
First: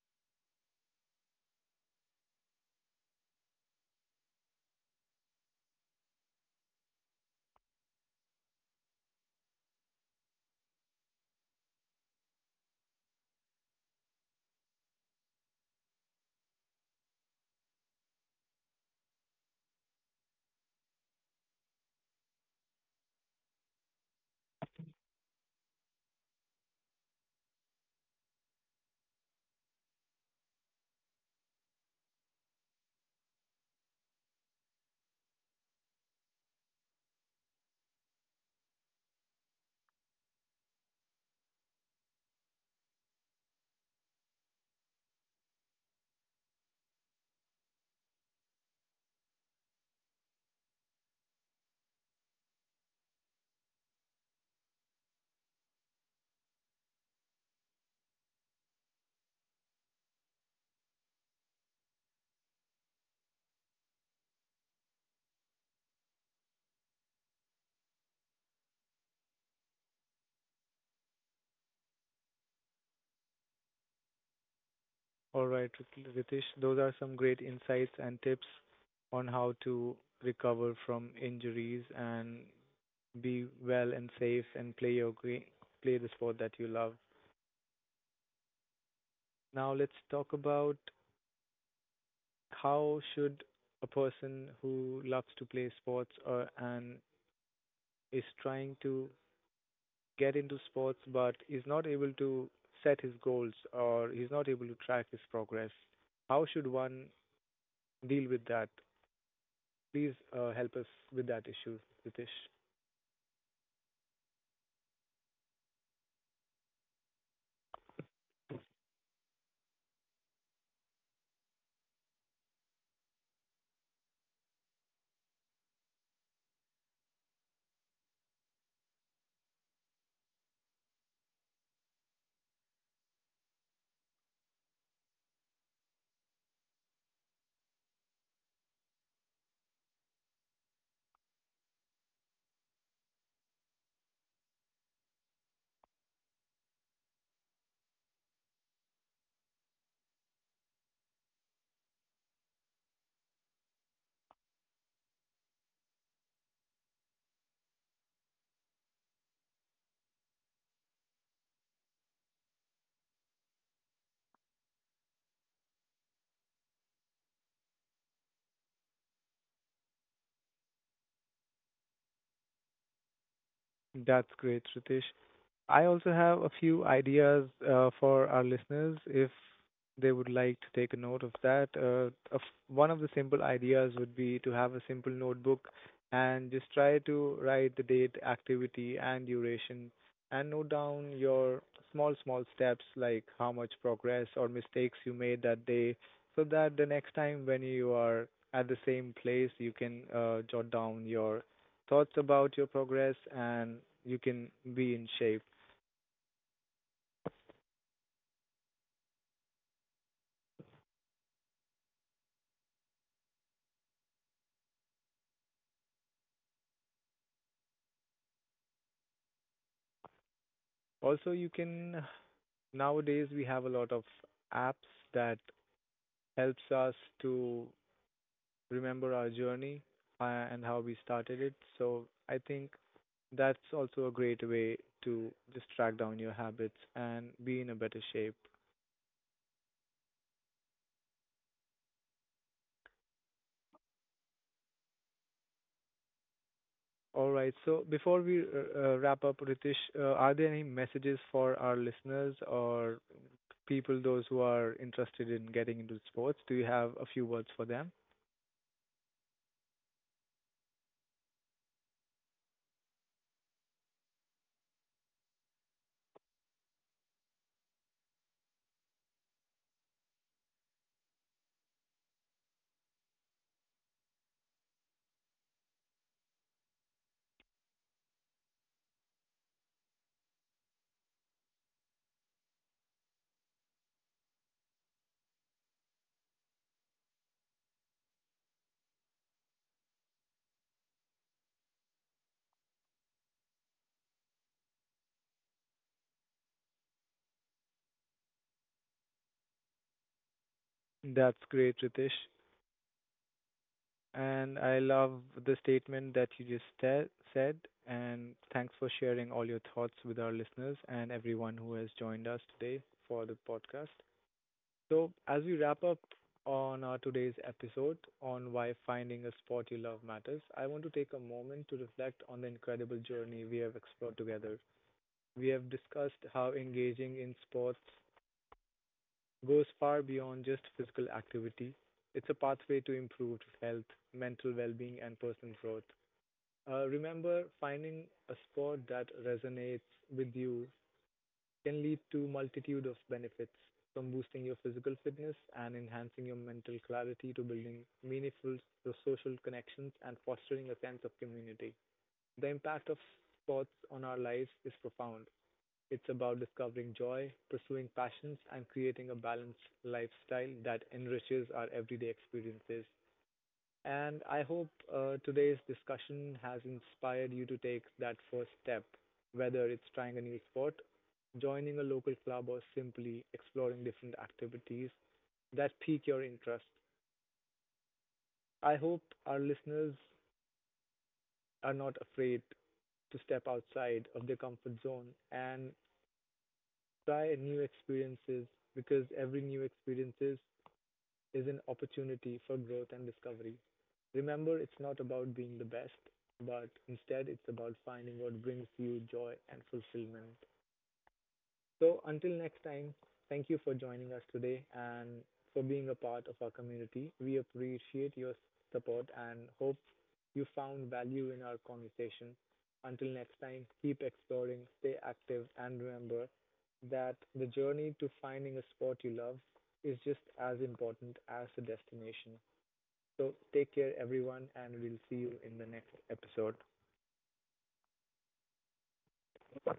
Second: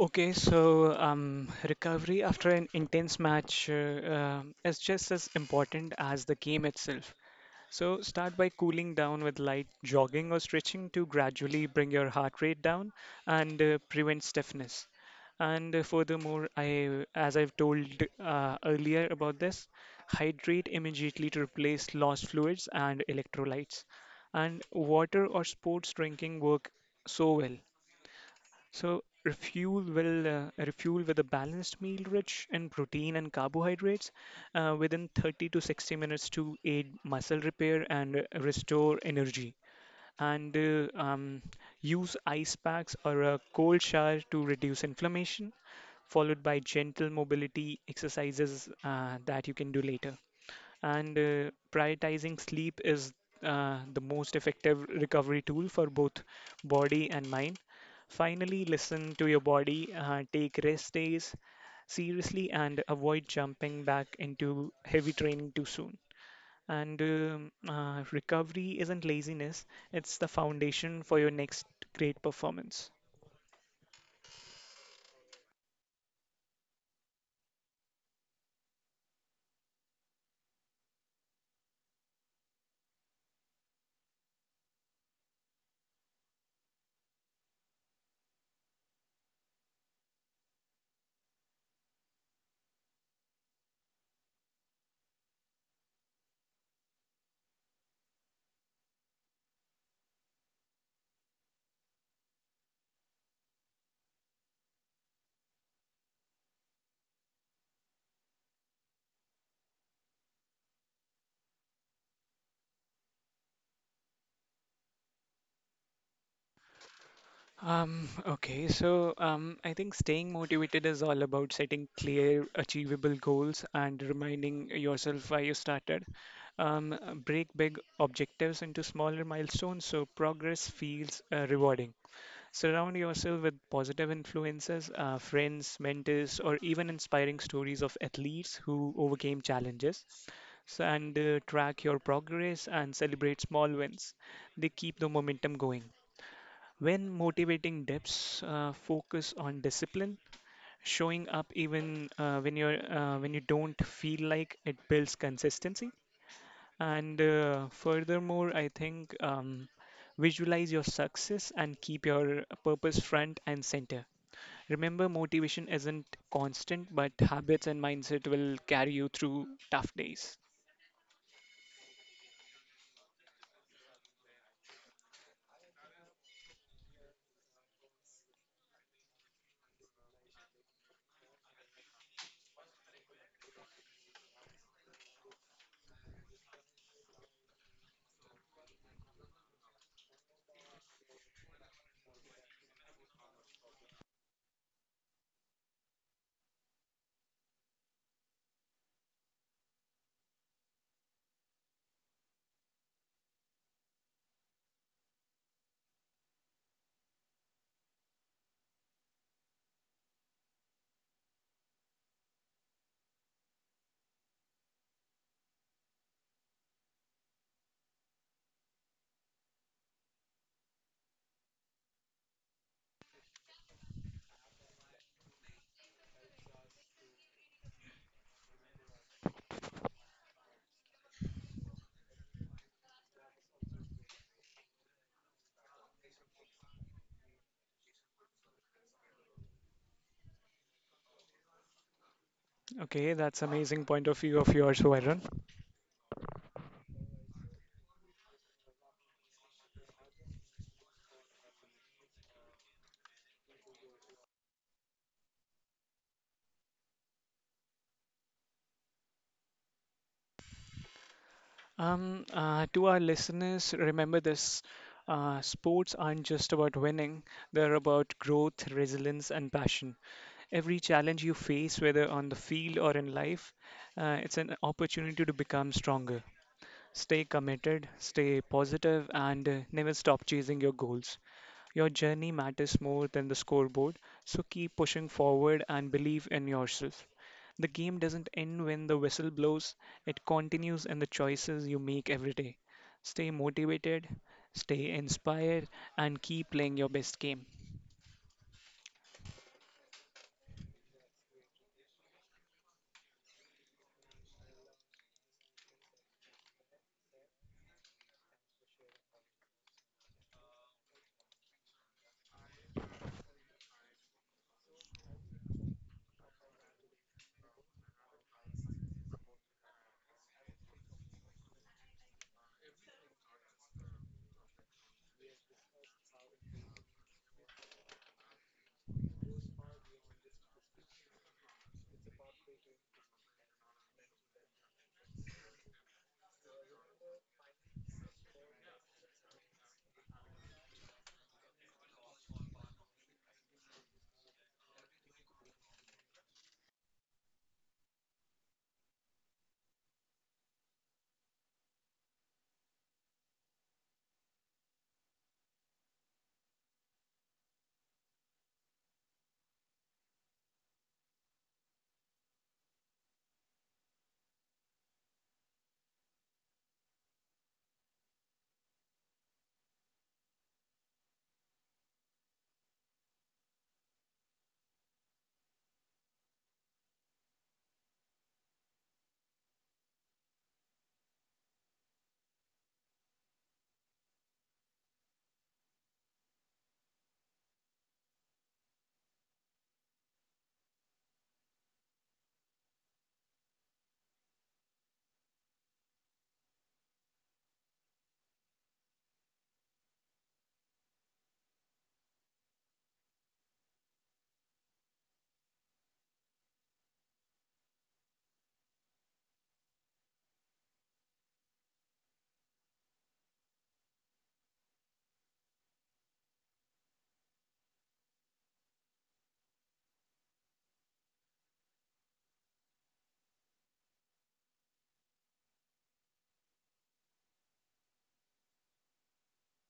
[SPEAKER 2] Okay, so recovery after an intense match is just as important as the game itself. So start by cooling down with light jogging or stretching to gradually bring your heart rate down and prevent stiffness. And furthermore, I, as I've told earlier about this, hydrate immediately to replace lost fluids and electrolytes. And water or sports drinking work so well. So refuel with a balanced meal rich in protein and carbohydrates within 30 to 60 minutes to aid muscle repair and restore energy. And use ice packs or a cold shower to reduce inflammation, followed by gentle mobility exercises that you can do later. And prioritizing sleep is the most effective recovery tool for both body and mind. Finally, listen to your body, take rest days seriously, and avoid jumping back into heavy training too soon. And recovery isn't laziness, it's the foundation for your next great performance.
[SPEAKER 1] All right, Ritesh, those are some great insights and tips on how to recover from injuries and be well and safe and play your gre play the sport that you love. Now let's talk about how should a person who loves to play sports or and is trying to get into sports but is not able to set his goals or he's not able to track his progress. How should one deal with that? Please help us with that issue, Ritesh.
[SPEAKER 2] Okay, so I think staying motivated is all about setting clear, achievable goals and reminding yourself why you started. Break big objectives into smaller milestones so progress feels rewarding. Surround yourself with positive influences, friends, mentors, or even inspiring stories of athletes who overcame challenges. So, and track your progress and celebrate small wins. They keep the momentum going. When motivating depths, focus on discipline, showing up even when you don't feel like it builds consistency. And furthermore, I think visualize your success and keep your purpose front and center. Remember, motivation isn't constant, but habits and mindset will carry you through tough days.
[SPEAKER 1] That's great, Ritesh. I also have a few ideas for our listeners if they would like to take a note of that. Of one of the simple ideas would be to have a simple notebook and just try to write the date, activity, and duration, and note down your small, small steps like how much progress or mistakes you made that day, so that the next time when you are at the same place, you can jot down your thoughts about your progress and you can be in shape. Also, you can nowadays we have a lot of apps that helps us to remember our journey and how we started it. So I think that's also a great way to just track down your habits and be in a better shape.
[SPEAKER 2] Okay, that's amazing point of view of yours, Varun.
[SPEAKER 1] All right. So before we wrap up, Ritesh, are there any messages for our listeners or people, those who are interested in getting into sports? Do you have a few words for them?
[SPEAKER 2] To our listeners, remember this sports aren't just about winning, they're about growth, resilience, and passion. Every challenge you face, whether on the field or in life, it's an opportunity to become stronger. Stay committed, stay positive, and never stop chasing your goals. Your journey matters more than the scoreboard, so keep pushing forward and believe in yourself. The game doesn't end when the whistle blows, it continues in the choices you make every day. Stay motivated, stay inspired, and keep playing your best game.
[SPEAKER 1] That's great, Ritesh. And I love the statement that you just said. And thanks for sharing all your thoughts with our listeners and everyone who has joined us today for the podcast. So, as we wrap up on our today's episode on why finding a sport you love matters, I want to take a moment to reflect on the incredible journey we have explored together. We have discussed how engaging in sports goes far beyond just physical activity. It's a pathway to improved health, mental well being, and personal growth. Remember, finding a sport that resonates with you can lead to multitude of benefits, from boosting your physical fitness and enhancing your mental clarity to building meaningful social connections and fostering a sense of community. The impact of sports on our lives is profound. It's about discovering joy, pursuing passions, and creating a balanced lifestyle that enriches our everyday experiences. And I hope today's discussion has inspired you to take that first step, whether it's trying a new sport, joining a local club, or simply exploring different activities that pique your interest. I hope our listeners are not afraid to step outside of their comfort zone and try new experiences because every new experience is an opportunity for growth and discovery. Remember, it's not about being the best, but instead it's about finding what brings you joy and fulfillment. So until next time, thank you for joining us today and for being a part of our community. We appreciate your support and hope you found value in our conversation. Until next time, keep exploring, stay active, and remember that the journey to finding a sport you love is just as important as the destination. So take care, everyone, and we'll see you in the next episode.